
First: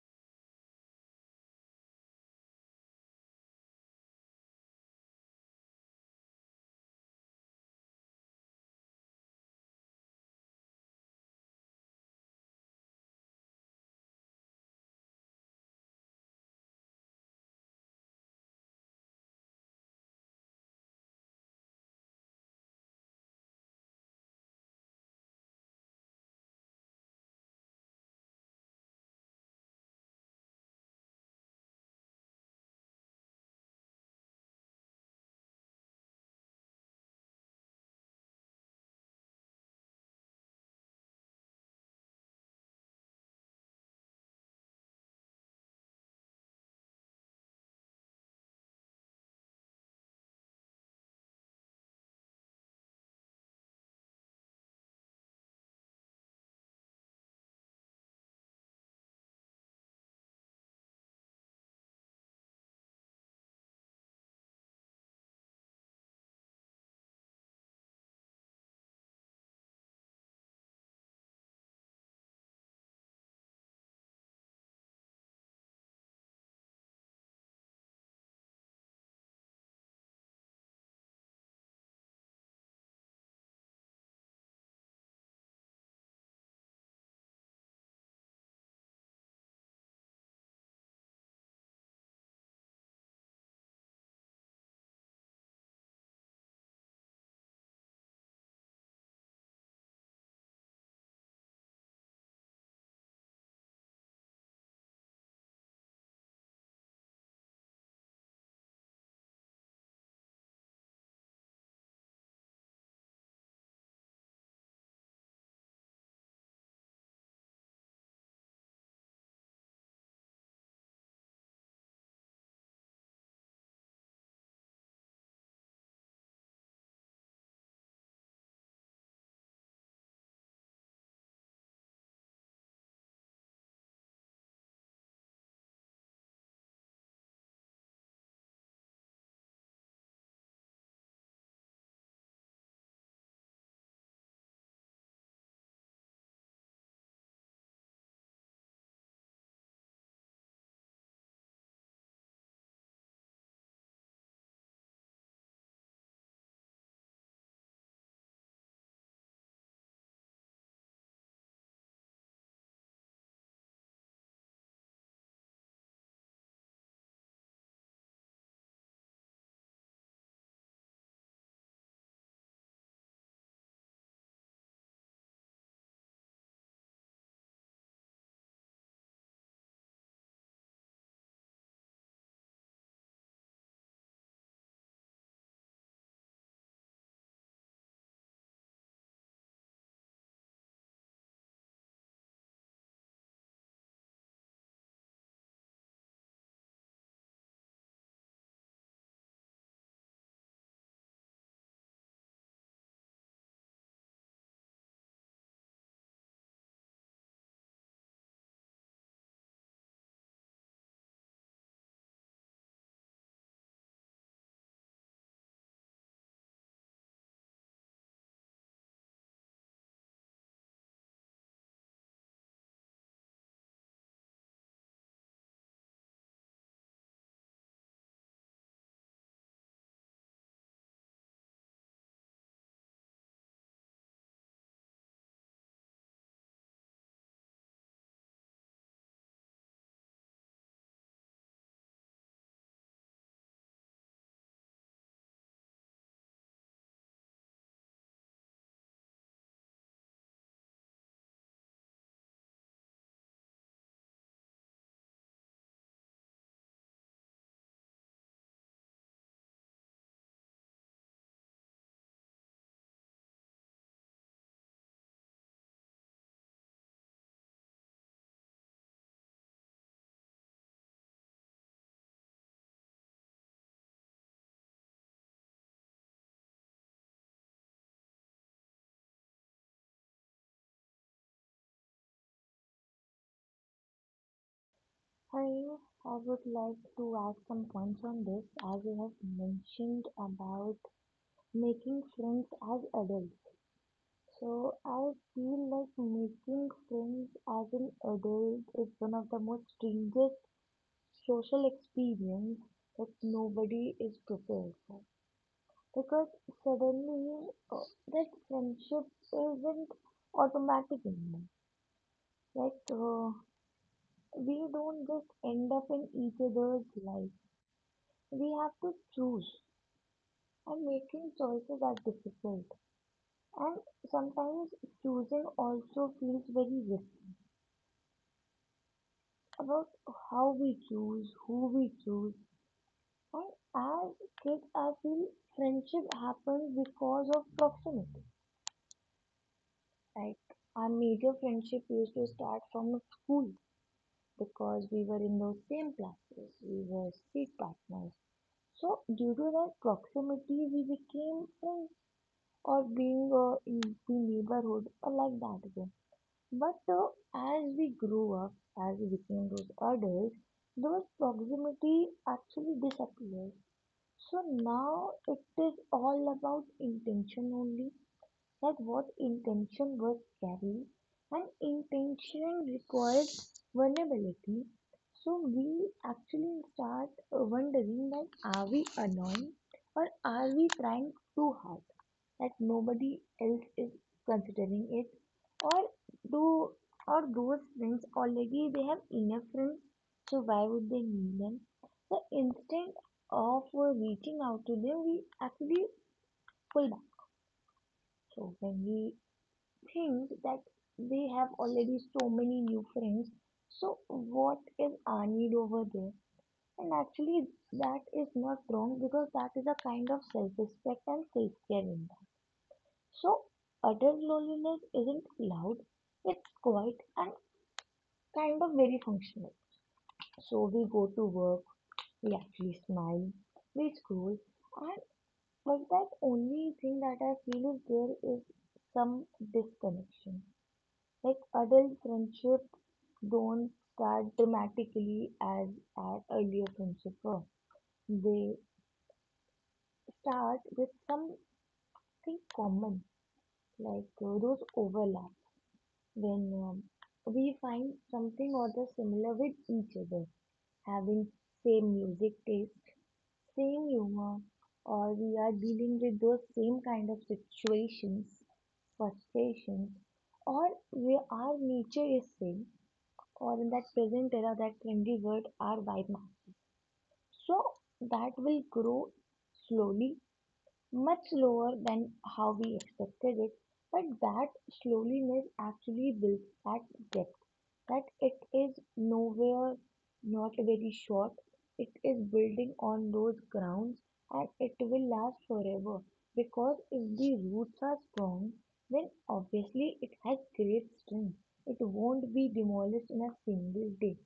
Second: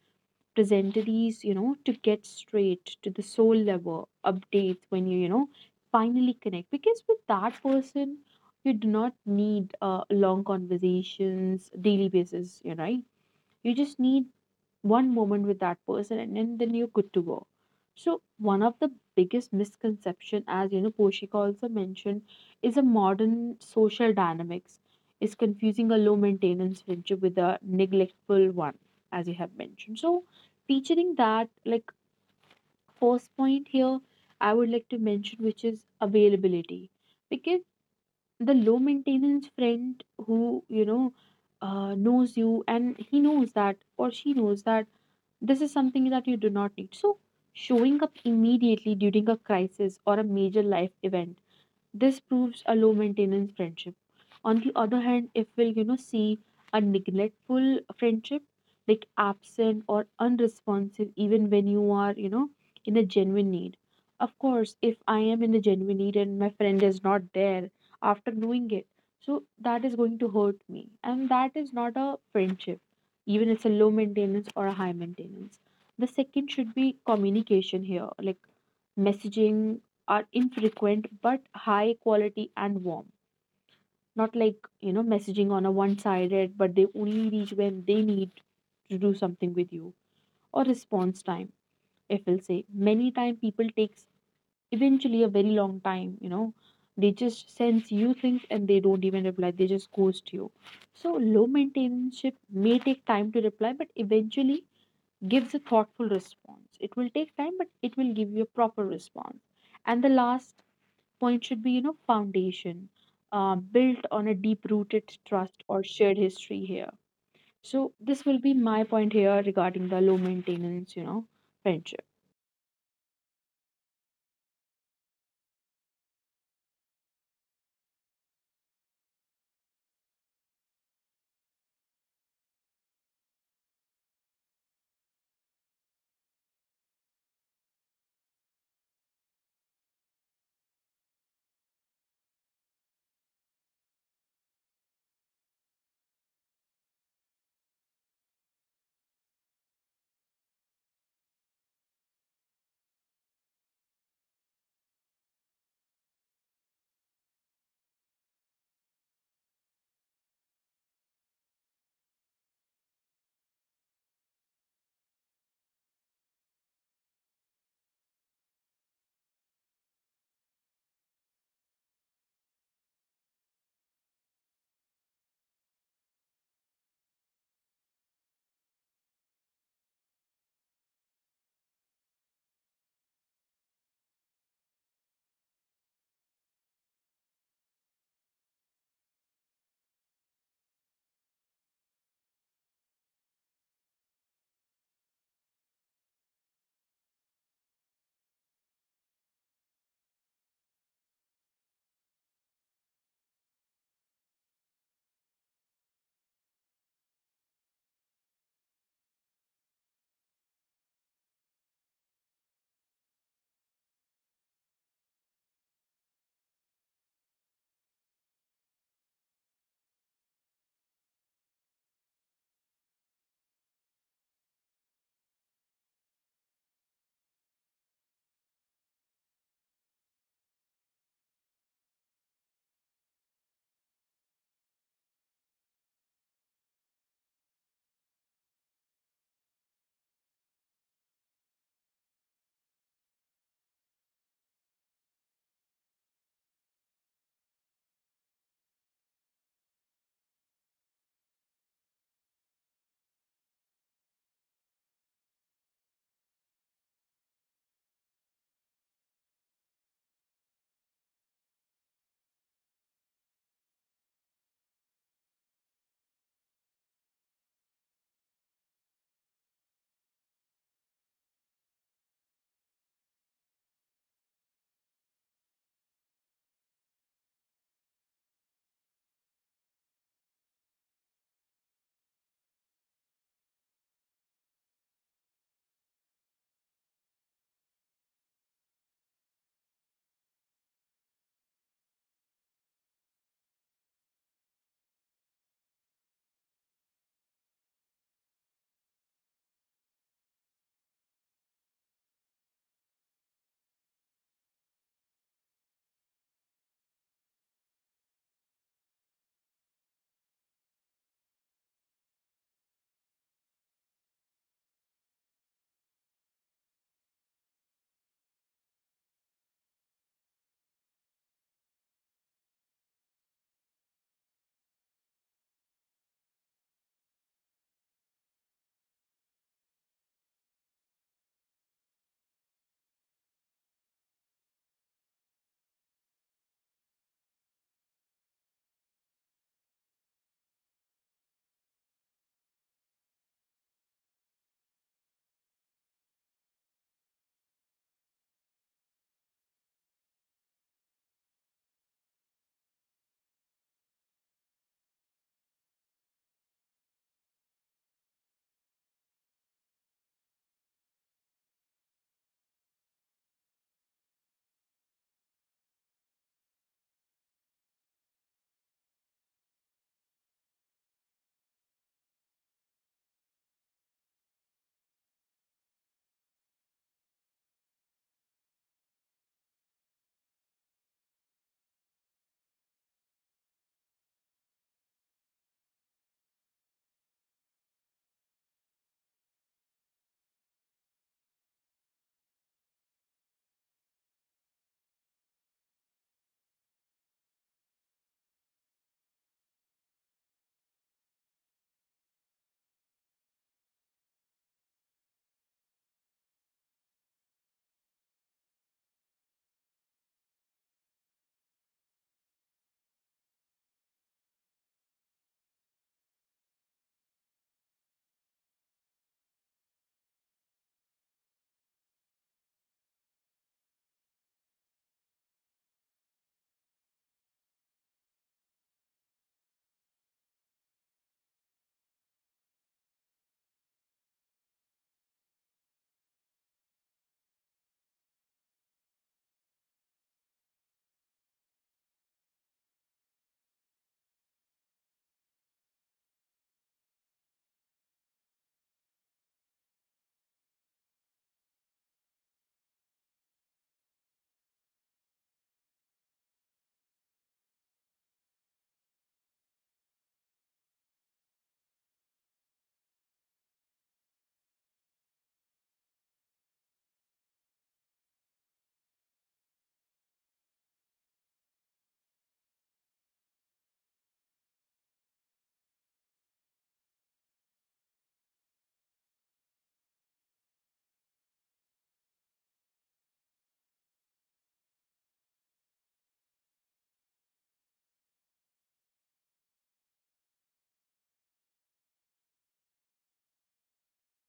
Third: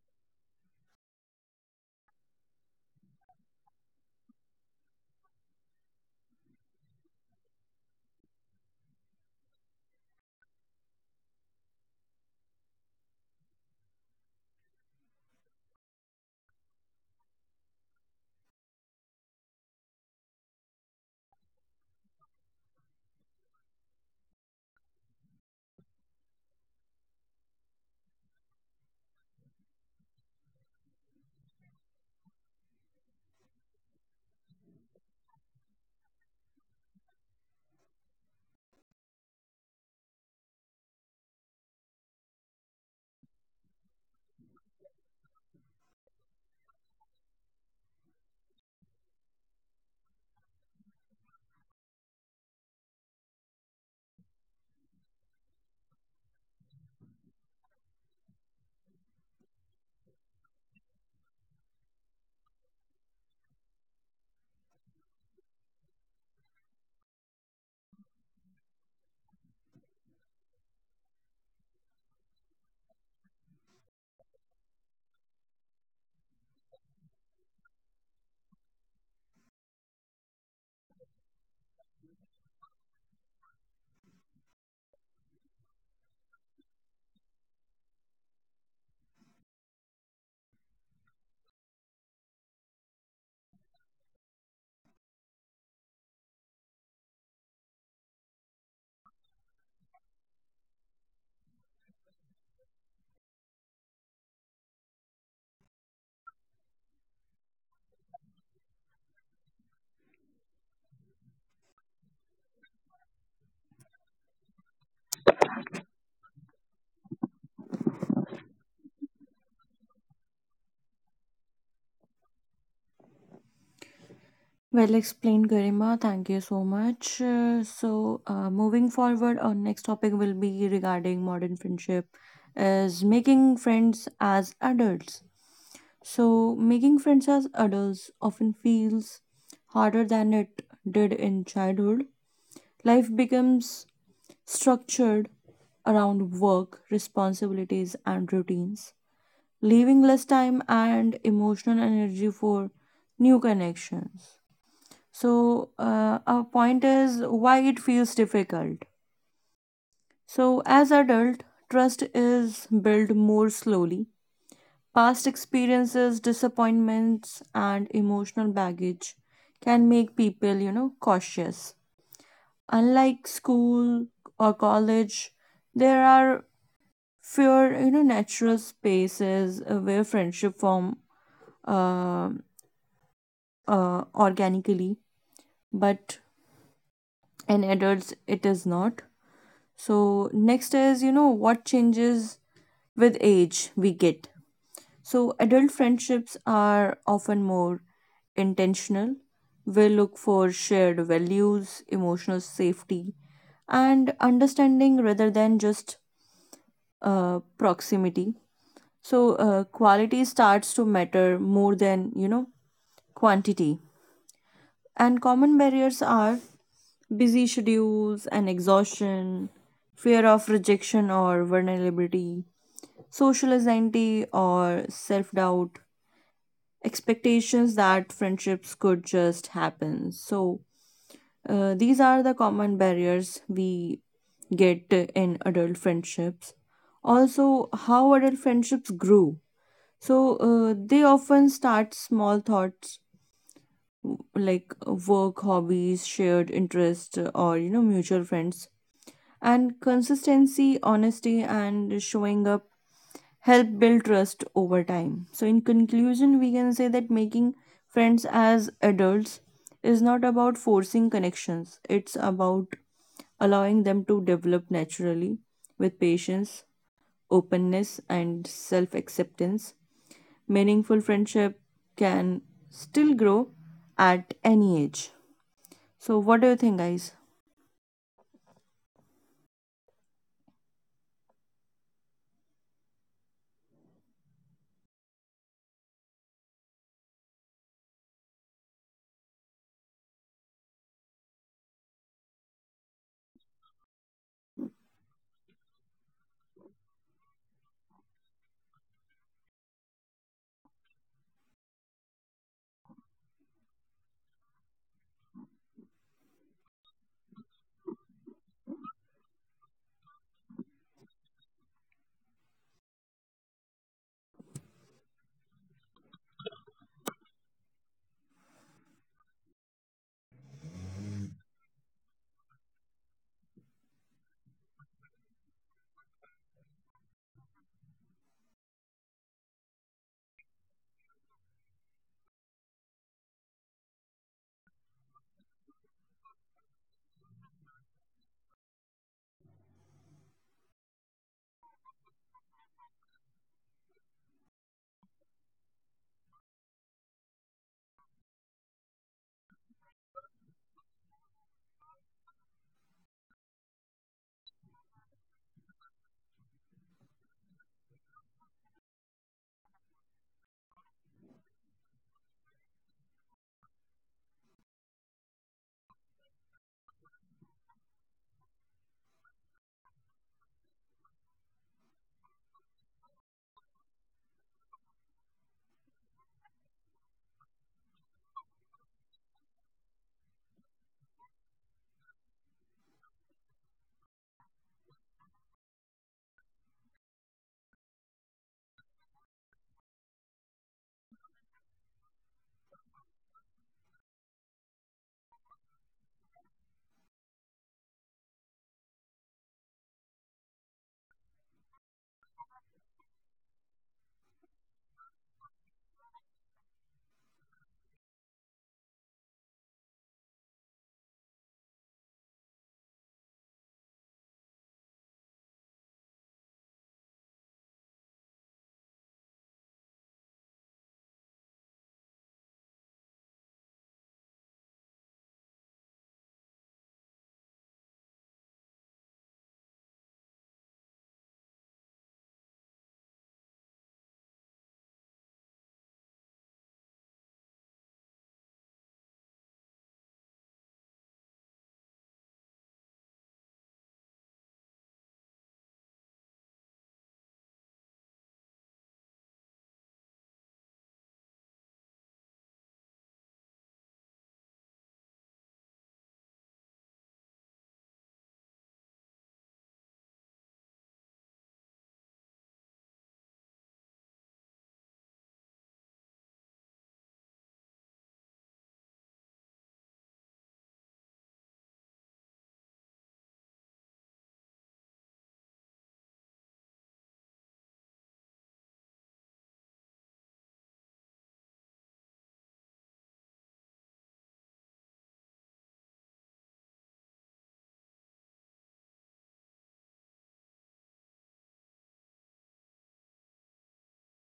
[SPEAKER 2] presentees, you know, to get straight to the soul level updates when you know, finally connect. Because with that person, you do not need long conversations, daily basis, you know, right? You just need one moment with that person, and then you're good to go. So one of the biggest misconception, as you know, Poshika also mentioned, is a modern social dynamics is confusing a low maintenance friendship with a neglectful one, as you have mentioned. So featuring that, like first point here, I would like to mention, which is availability. Because the low maintenance friend who, you know, knows you and he knows that, or she knows that, this is something that you do not need. So, showing up immediately during a crisis or a major life event, this proves a low maintenance friendship. On the other hand, if we'll, you know, see a neglectful friendship, like absent or unresponsive, even when you are, you know, in a genuine need. Of course, if I am in a genuine need and my friend is not there after knowing it, so that is going to hurt me, and that is not a friendship, even it's a low maintenance or a high maintenance. The second should be communication here, like messaging are infrequent but high quality and warm, not like, you know, messaging on a one sided but they only reach when they need to do something with you. Or response time, if I'll say, many time people takes eventually a very long time, you know, they just sense you things and they don't even reply, they just ghost you. So low maintenance ship may take time to reply but eventually gives a thoughtful response. It will take time but it will give you a proper response. And the last point should be, you know, foundation built on a deep rooted trust or shared history here. So this will be my point here regarding the low maintenance, you know, friendship.
[SPEAKER 1] Well explained, Garima. Thank you so much. Moving forward, our next topic will be regarding modern friendship is making friends as adults. So, making friends as adults often feels harder than it did in childhood. Life becomes structured around work, responsibilities, and routines, leaving less time and emotional energy for new connections. So, our point is why it feels difficult. So, as adult, trust is built more slowly. Past experiences, disappointments, and emotional baggage can make people, you know, cautious. Unlike school or college, there are fewer, you know, natural spaces where friendship form uh, organically, but in adults it is not. So next is, you know, what changes with age we get. So, adult friendships are often more intentional. We look for shared values, emotional safety, and understanding rather than just proximity. So, quality starts to matter more than, you know, quantity. And common barriers are busy schedules and exhaustion, fear of rejection or vulnerability, social anxiety or self doubt, expectations that friendships could just happen. So, these are the common barriers we get in adult friendships. Also, how adult friendships grew. So, they often start small thoughts like work, hobbies, shared interest, or, you know, mutual friends. And consistency, honesty, and showing up help build trust over time. So, in conclusion, we can say that making friends as adults is not about forcing connections, it's about allowing them to develop naturally with patience, openness, and self acceptance. Meaningful friendship can still grow at any age. So, what do you think, guys?
[SPEAKER 3] I I would like to add some points on this as you have mentioned about making friends as adults. So I feel like making friends as an adult is one of the most strangest social experience that nobody is prepared for. Because suddenly that friendship isn't automatic anymore. Like we don't just end up in each other's life. We have to choose, and making choices are difficult. And sometimes choosing also feels very risky about how we choose, who we choose. And as kids, I feel friendship happens because of proximity. Like our major friendship used to start from school because we were in those same classes, we were seat partners. So due to that proximity, we became friends, or being in the neighborhood or like that again. But as we grew up, as we became those adults, those proximity actually disappears. So now it is all about intention only, that what intention was carried, and intention requires vulnerability. So we actually start wondering that are we annoying or are we trying too hard, that nobody else is considering it? Or do, or those friends already they have enough friends, so why would they need them? So instead of reaching out to them, we actually pull back. So when we think that they have already so many new friends, so what is our need over there? And actually, that is not wrong, because that is a kind of self-respect and self-care in that. So adult loneliness isn't loud, it's quiet and kind of very functional. So we go to work, we actually smile, we scroll, and but that only thing that I feel is there is some disconnection. Like adult friendship don't start dramatically as our earlier friendship were. They start with something common, like those overlaps when we find something or the similar with each other, having same music taste, same humor, or we are dealing with those same kind of situations, frustrations, or we, our nature is same, or in that present era, that trendy word, our vibe. So that will grow slowly, much lower than how we expected it, but that slowness actually builds that depth. That it is nowhere, not very short. It is building on those grounds and it will last forever, because if the roots are strong, then obviously it has great strength. It won't be demolished in a single day.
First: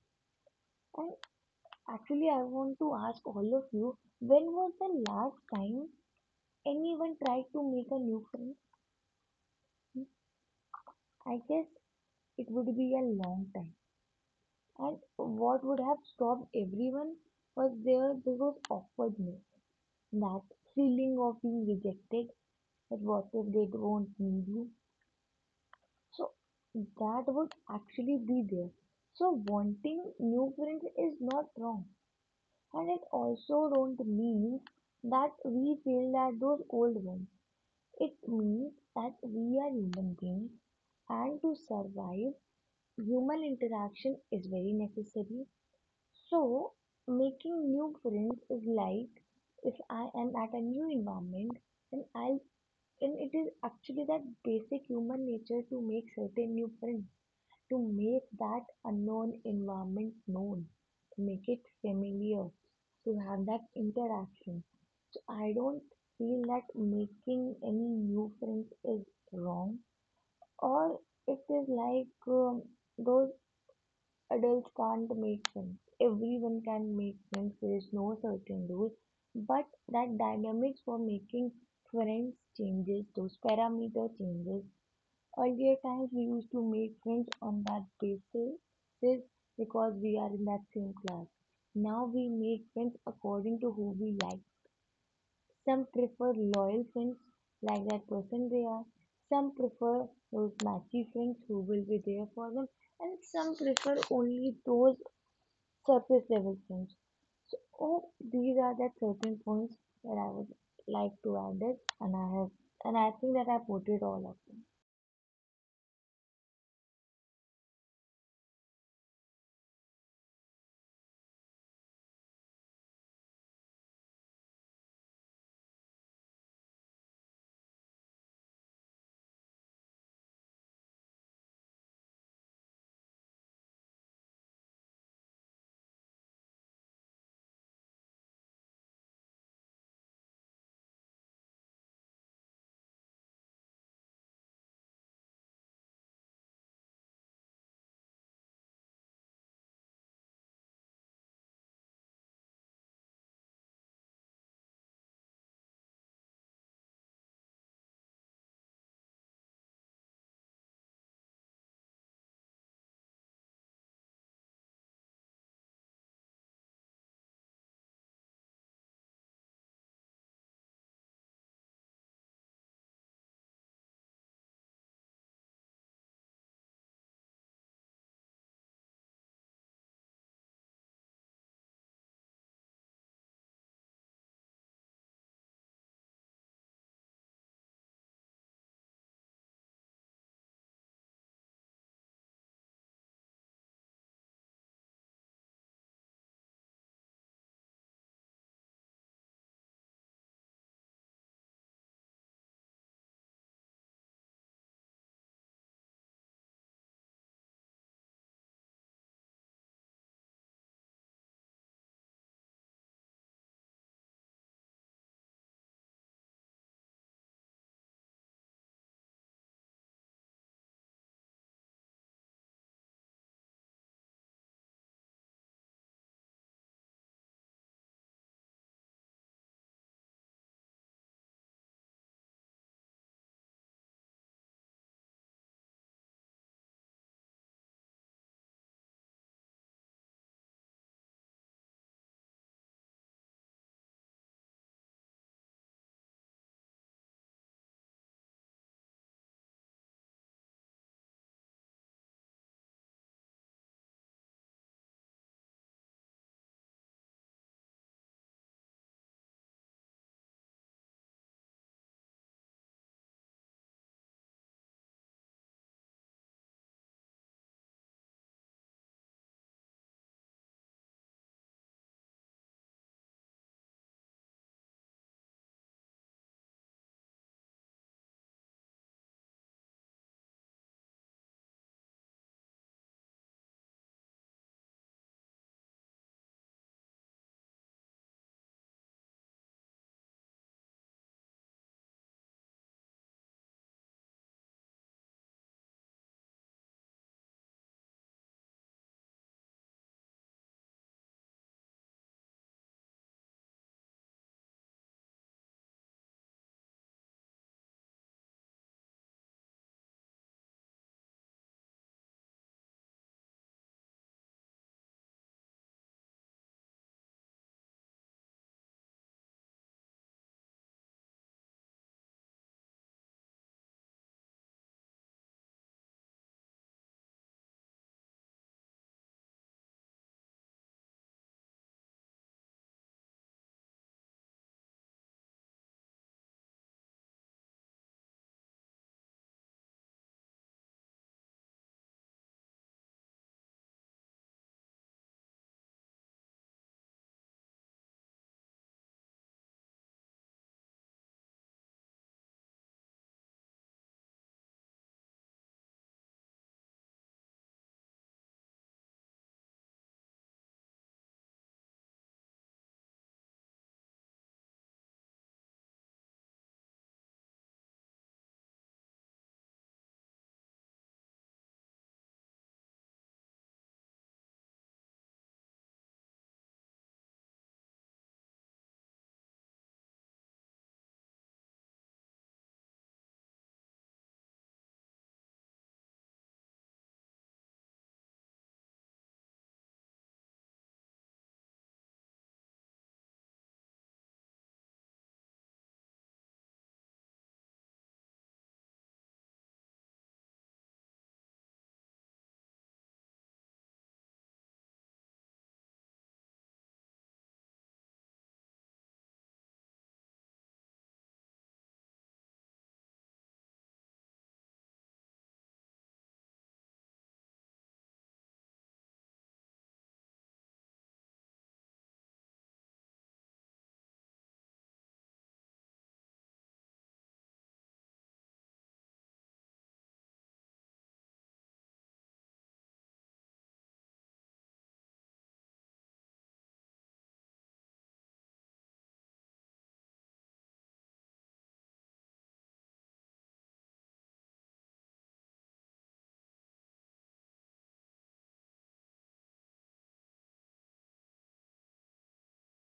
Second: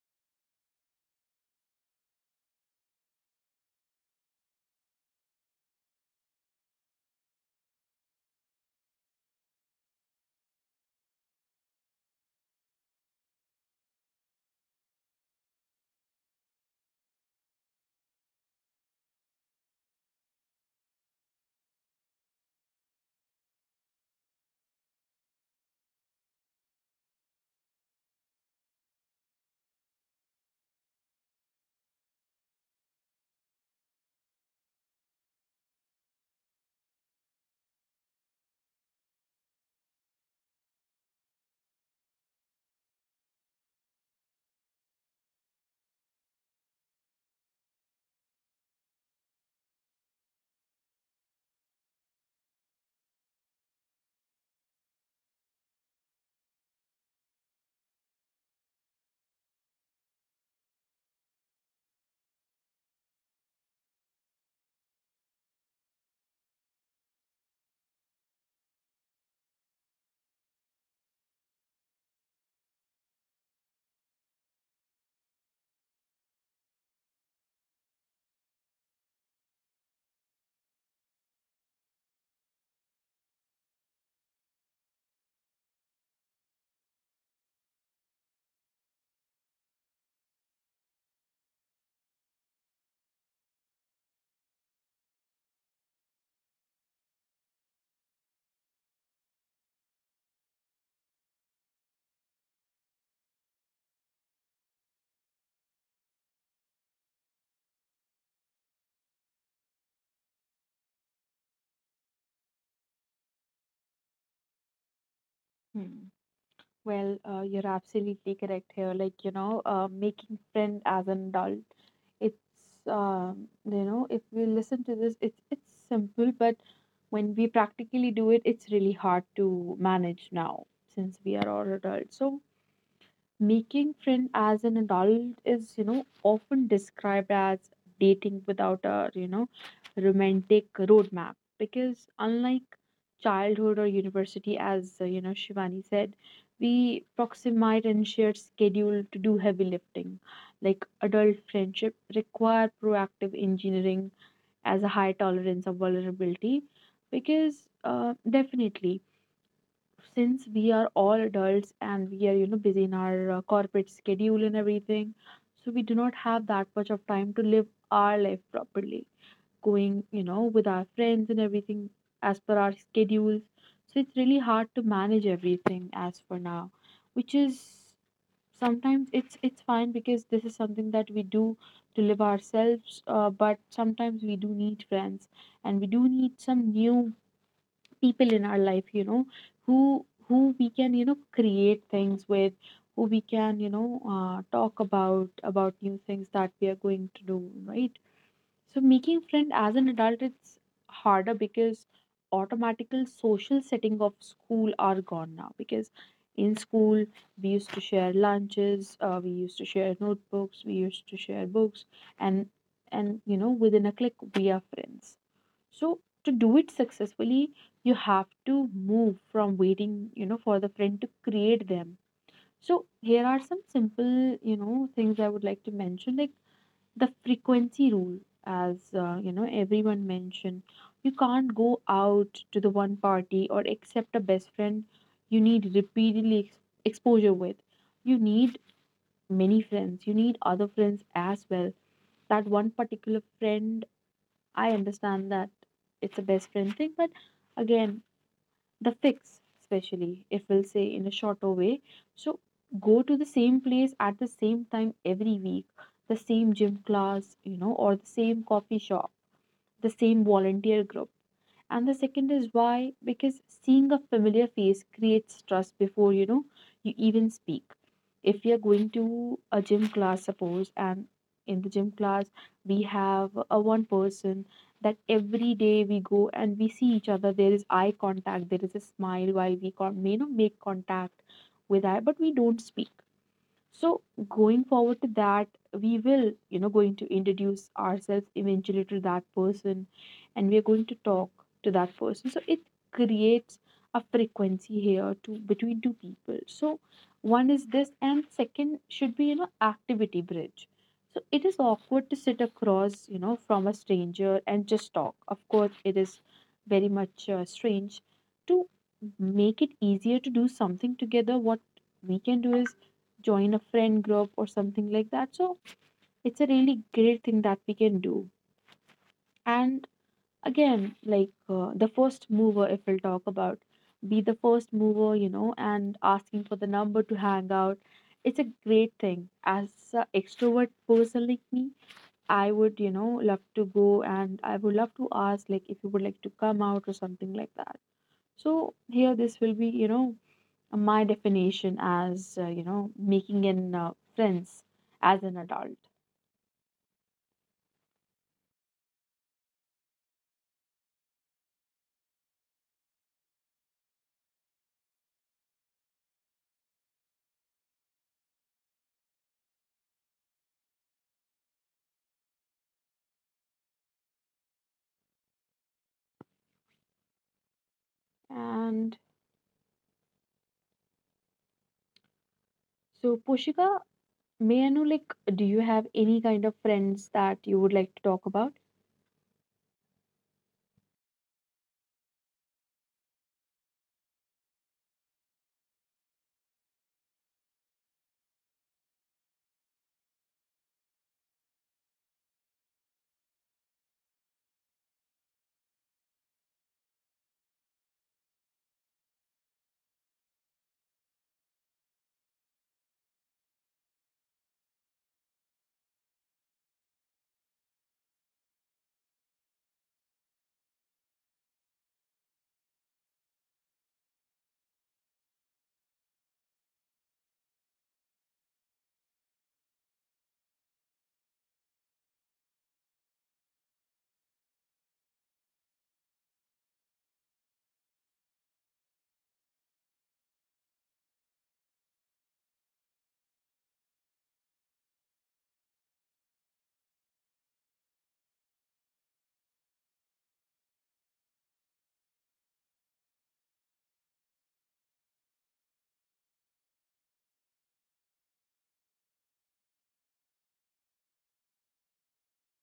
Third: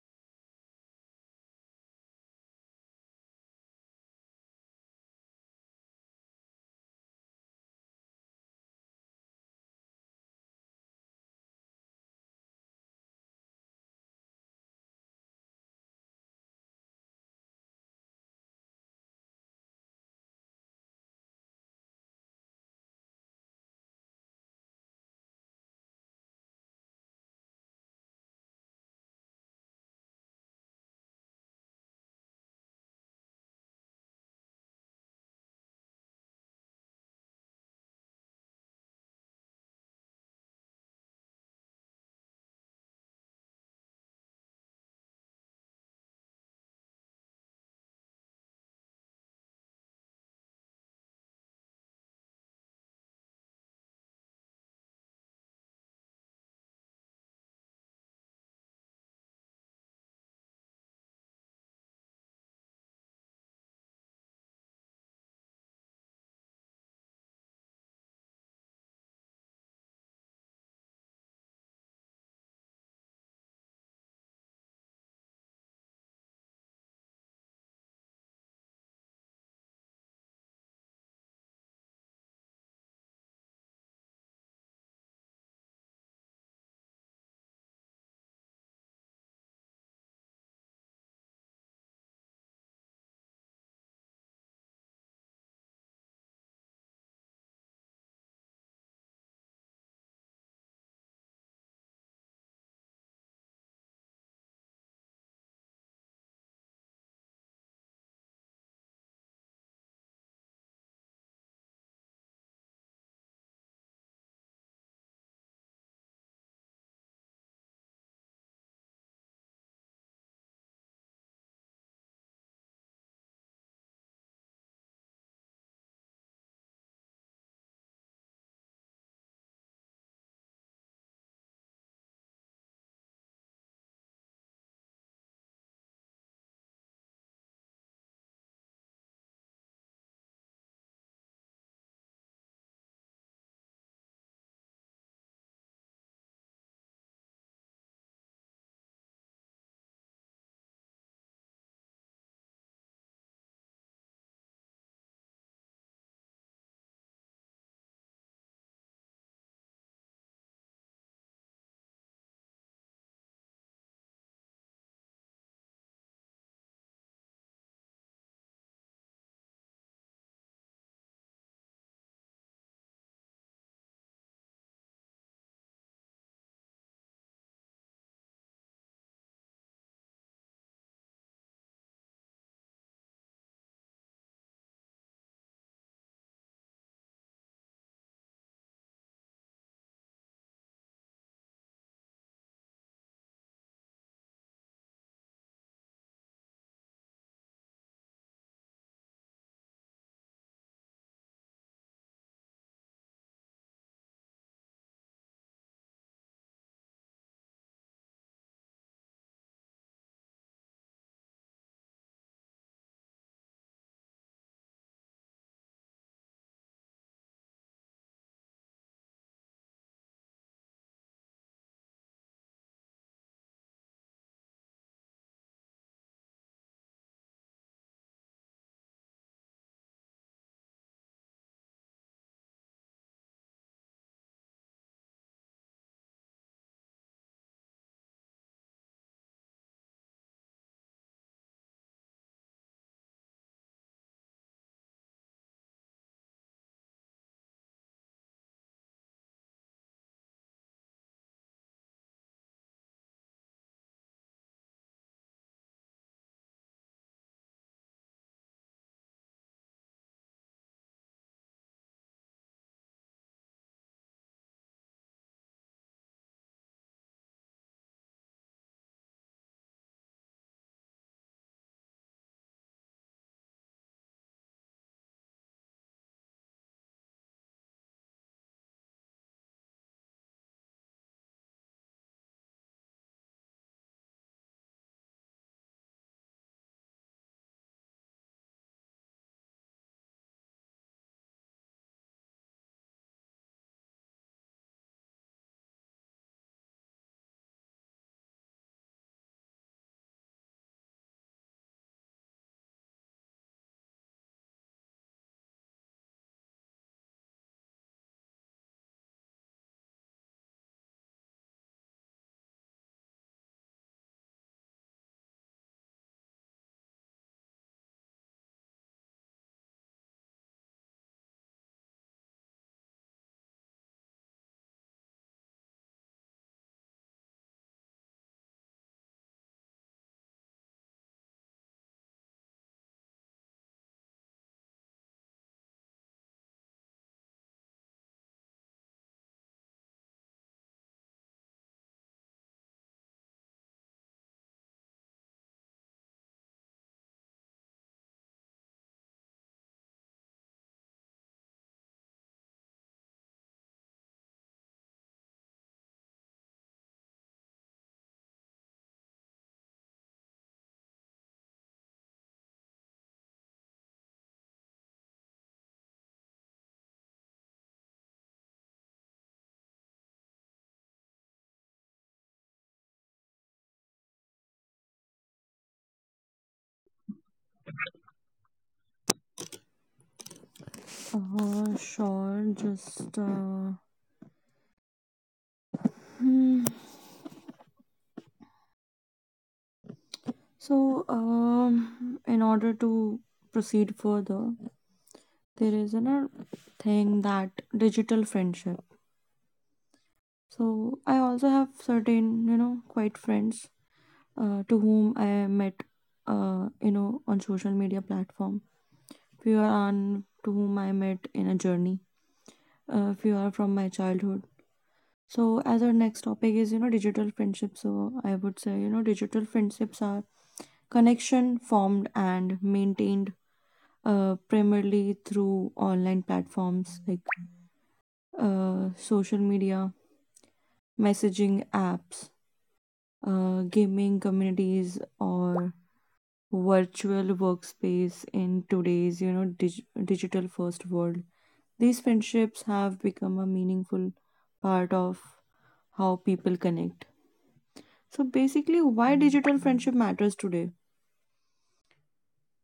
[SPEAKER 3] And actually, I want to ask all of you, when was the last time anyone try to make a new friend? I guess it would be a long time. And what would have stopped everyone? Was there was awkwardness, that feeling of being rejected, that what if they don't need you? So that would actually be there. So wanting new friends is not wrong. And it also don't mean that we feel that those old ones. It means that we are human beings, and to survive, human interaction is very necessary. So, making new friends is like if I am at a new environment, then I'll, and it is actually that basic human nature to make certain new friends, to make that unknown environment known, to make it familiar, to have that interaction. So I don't feel that making any new friends is wrong, or it is like those adults can't make friends. Everyone can make friends, there is no certain rule. But that dynamics for making friends changes, those parameter changes. Earlier times we used to make friends on that basis because we are in that same class. Now we make friends according to who we like. Some prefer loyal friends like that person they are. Some prefer those matchy friends who will be there for them. And some prefer only those surface level friends. So oh, these are the certain points that I would like to add it, and I have and I think that I put it all up.
[SPEAKER 2] Hmm. Well, you're absolutely correct here. Like, you know, making friend as an adult, it's, you know, if we listen to this, it's simple, but when we practically do it, it's really hard to manage now since we are all adults. So, making friend as an adult is, you know, often described as dating without a, you know, romantic roadmap because unlike childhood or university, as you know, Shivani said, we proximate and shared schedule to do heavy lifting. Like adult friendship require proactive engineering as a high tolerance of vulnerability because definitely since we are all adults and we are, you know, busy in our corporate schedule and everything, so we do not have that much of time to live our life properly, going, you know, with our friends and everything as per our schedules. So it's really hard to manage everything as for now. Which is, sometimes it's fine because this is something that we do to live ourselves, but sometimes we do need friends and we do need some new people in our life, you know, who who we can, you know, create things with, who we can, you know, talk about new things that we are going to do, right? So making friend as an adult, it's harder because automatical social setting of school are gone now because in school we used to share lunches, we used to share notebooks, we used to share books, and and you know, within a click we are friends. So to do it successfully, you have to move from waiting, you know, for the friend to create them. So here are some simple, you know, things I would like to mention, like the frequency rule, as you know, everyone mentioned. You can't go out to the one party or accept a best friend you need repeatedly exposure with. You need many friends. You need other friends as well. That one particular friend, I understand that it's a best friend thing, but again, the fix, especially if we'll say in a shorter way. So go to the same place at the same time every week, the same gym class, you know, or the same coffee shop, the same volunteer group. And the second is why, because seeing a familiar face creates trust before you know you even speak. If we are going to a gym class suppose, and in the gym class we have a one person that every day we go and we see each other, there is eye contact, there is a smile while we make contact with eye, but we don't speak. So going forward to that, we will, you know, going to introduce ourselves eventually to that person, and we are going to talk to that person. So it creates a frequency here to between two people. So one is this and second should be, you know, activity bridge. So it is awkward to sit across, you know, from a stranger and just talk. Of course, it is very much strange to make it easier to do something together. What we can do is join a friend group or something like that. So it's a really great thing that we can do. And again, like the first mover, if we'll talk about, be the first mover, you know, and asking for the number to hang out. It's a great thing. As an extrovert person like me, I would, you know, love to go and I would love to ask, like, if you would like to come out or something like that. So here, this will be, you know, my definition as making an friends as an adult. And so Pushika, may I know, like, do you have any kind of friends that you would like to talk about?
[SPEAKER 1] Sure, just so in order to proceed further, there is another thing that digital friendship. So I also have certain, you know, quite friends to whom I met you know, on social media platform, few are on to whom I met in a journey, few are from my childhood. So as our next topic is, you know, digital friendship, so I would say, you know, digital friendships are connection formed and maintained primarily through online platforms like social media, messaging apps, gaming communities, or virtual workspace in today's, you know, digital first world. These friendships have become a meaningful part of how people connect. So basically, why digital friendship matters today.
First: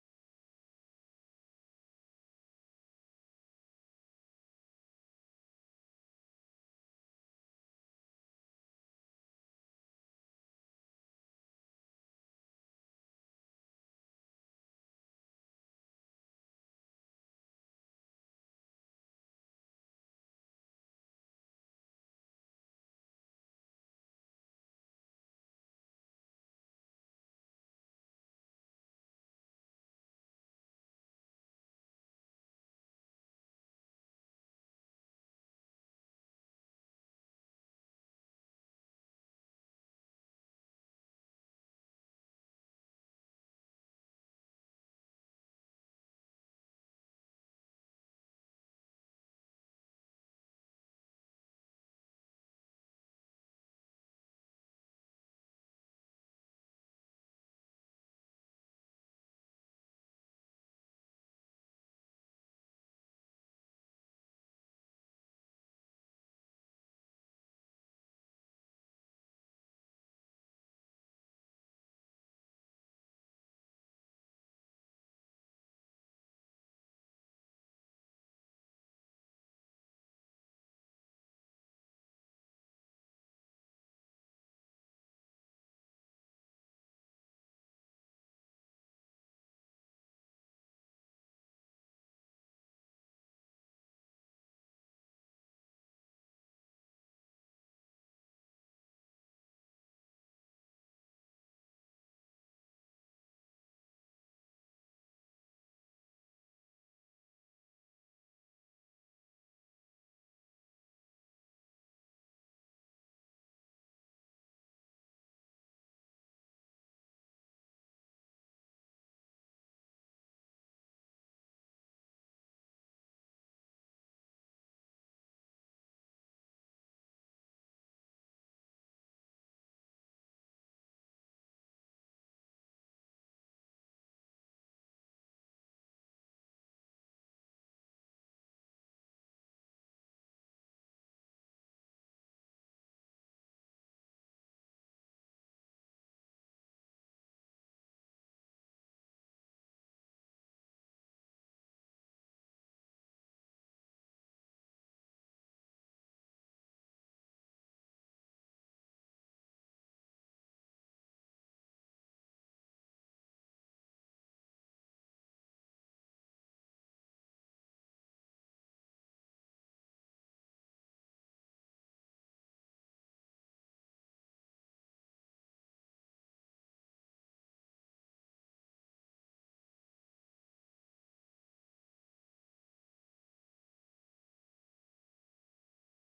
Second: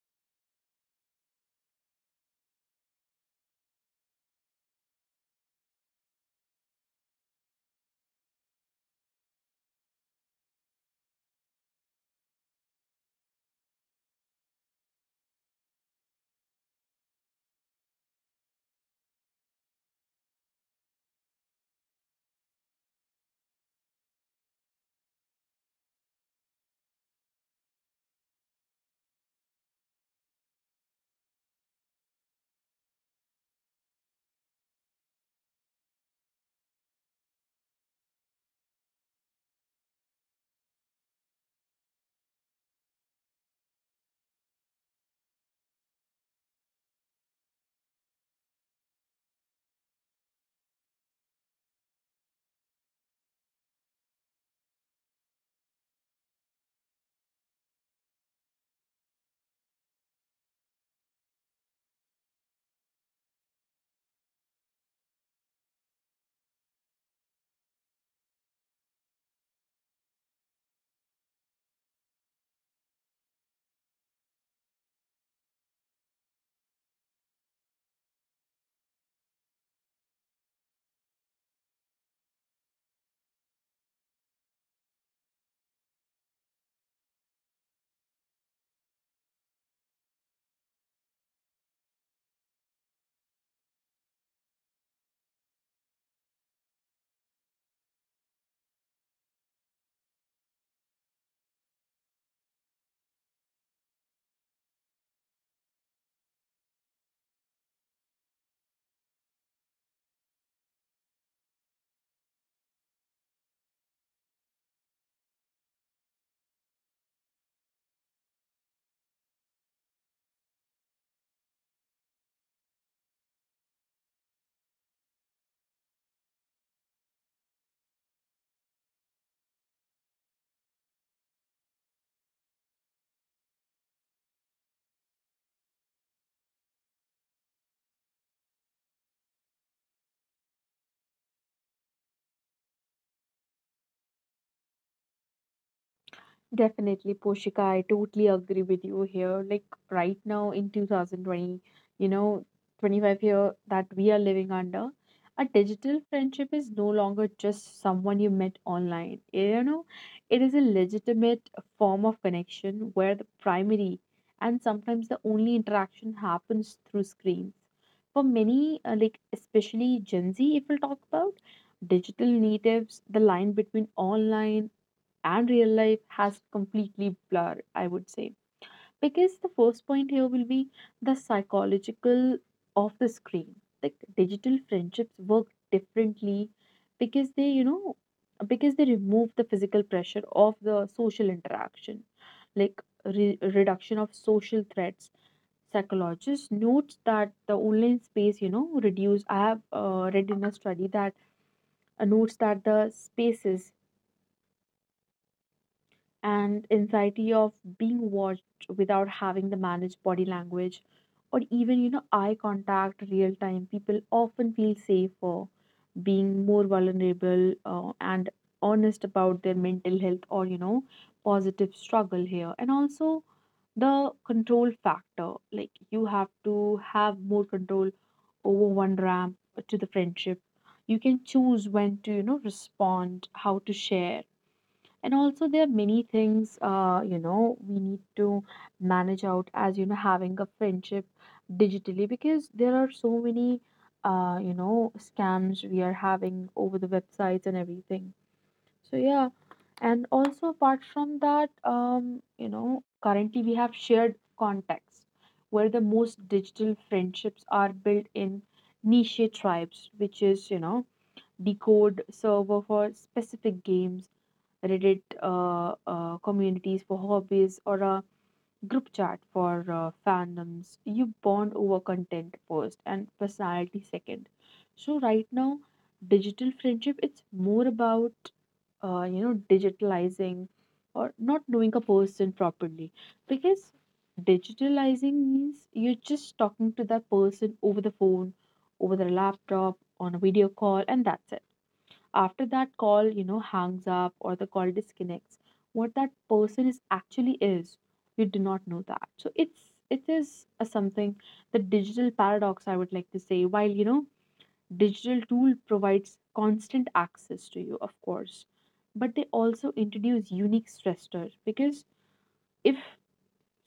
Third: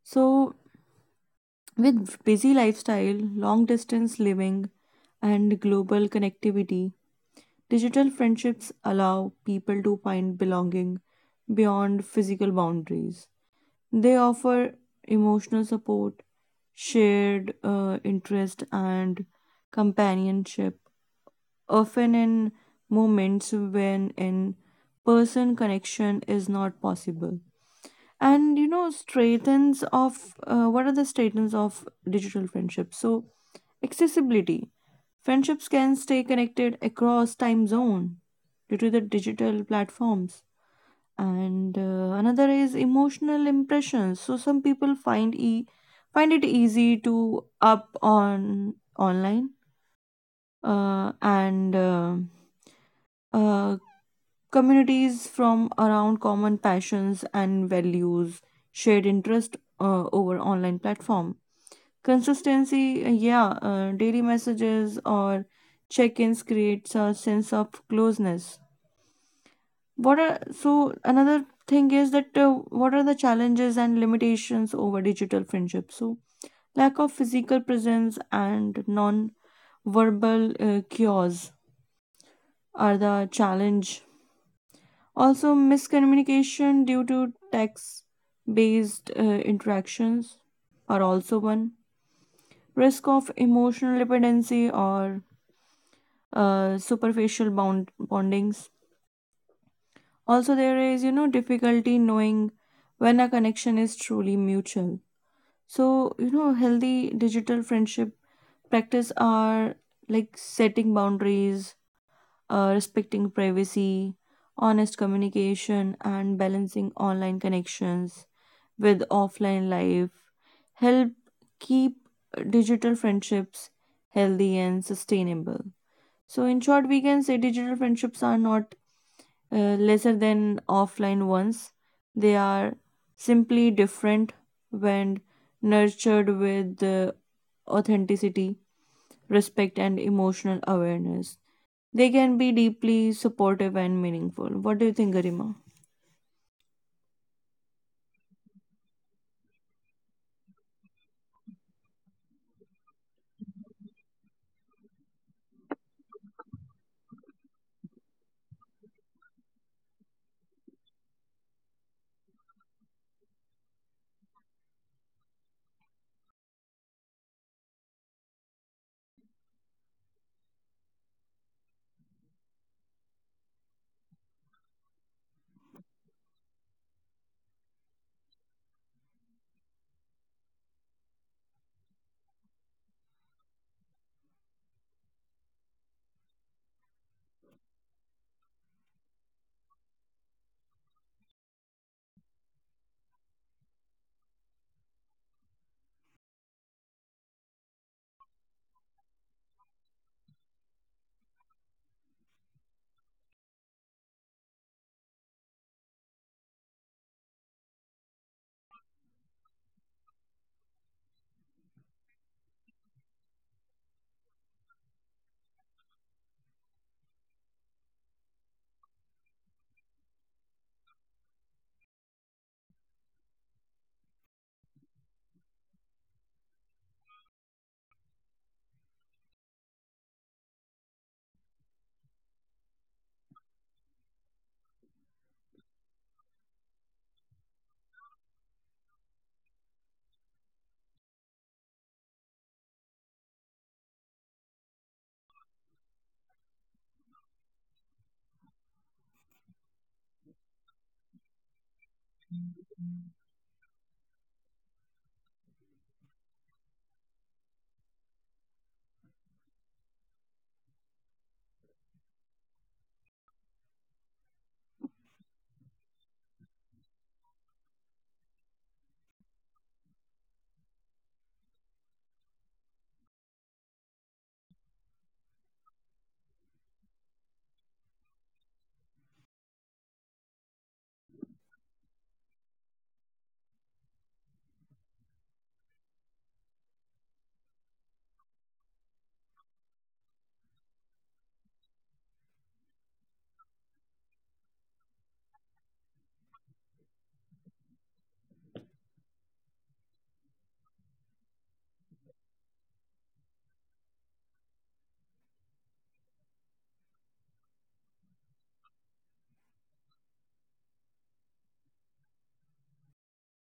[SPEAKER 1] So with busy lifestyle, long distance living, and global connectivity, digital friendships allow people to find belonging beyond physical boundaries. They offer emotional support, shared interest, and companionship, often in moments when in person connection is not possible. And, you know, strengths of what are the strengths of digital friendships? So, accessibility. Friendships can stay connected across time zone due to the digital platforms. And another is emotional impressions, so some people find e find it easy to up on online and uh, communities from around common passions and values, shared interest over online platform. Consistency, daily messages or check-ins creates a sense of closeness. What are, so another thing is that, what are the challenges and limitations over digital friendship? So lack of physical presence and non-verbal cues are the challenge. Also miscommunication due to text-based interactions are also one. Risk of emotional dependency or superficial bondings. Also, there is, you know, difficulty knowing when a connection is truly mutual. So, you know, healthy digital friendship practice are like setting boundaries, respecting privacy, honest communication, and balancing online connections with offline life. Help keep digital friendships healthy and sustainable. So, in short, we can say digital friendships are not lesser than offline ones. They are simply different. When nurtured with authenticity, respect, and emotional awareness, they can be deeply supportive and meaningful. What do you think, Garima?
[SPEAKER 2] Definitely, Poshika, I totally agree with you here. Like right now in 2020, you know, 25 year that we are living under, a digital friendship is no longer just someone you met online. You know, it is a legitimate form of connection where the primary and sometimes the only interaction happens through screens. For many, like especially Gen Z, if we'll talk about, digital natives, the line between online and real life has completely blurred, I would say. Because the first point here will be the psychological of the screen. Like digital friendships work differently because they, you know, because they remove the physical pressure of the social interaction, like reduction of social threats. Psychologist notes that the online space, you know, reduce, I have read in a study that notes that the spaces and anxiety of being watched without having to manage body language or even, you know, eye contact real time, people often feel safer being more vulnerable and honest about their mental health, or you know, positive struggle here. And also the control factor, like you have to have more control over one ramp to the friendship. You can choose when to, you know, respond, how to share. And also there are many things, you know, we need to manage out, as you know, having a friendship digitally, because there are so many, you know, scams we are having over the websites and everything. So yeah. And also apart from that, you know, currently we have shared contacts where the most digital friendships are built in niche tribes, which is, you know, decode server for specific games, Reddit communities for hobbies, or a group chat for fandoms. You bond over content first and personality second. So right now, digital friendship, it's more about, you know, digitalizing or not knowing a person properly, because digitalizing means you're just talking to that person over the phone, over their laptop, on a video call, and that's it. After that call, you know, hangs up or the call disconnects, what that person is actually is, we do not know that. So it is a something, the digital paradox, I would like to say. While you know, digital tool provides constant access to you, of course, but they also introduce unique stressors. Because if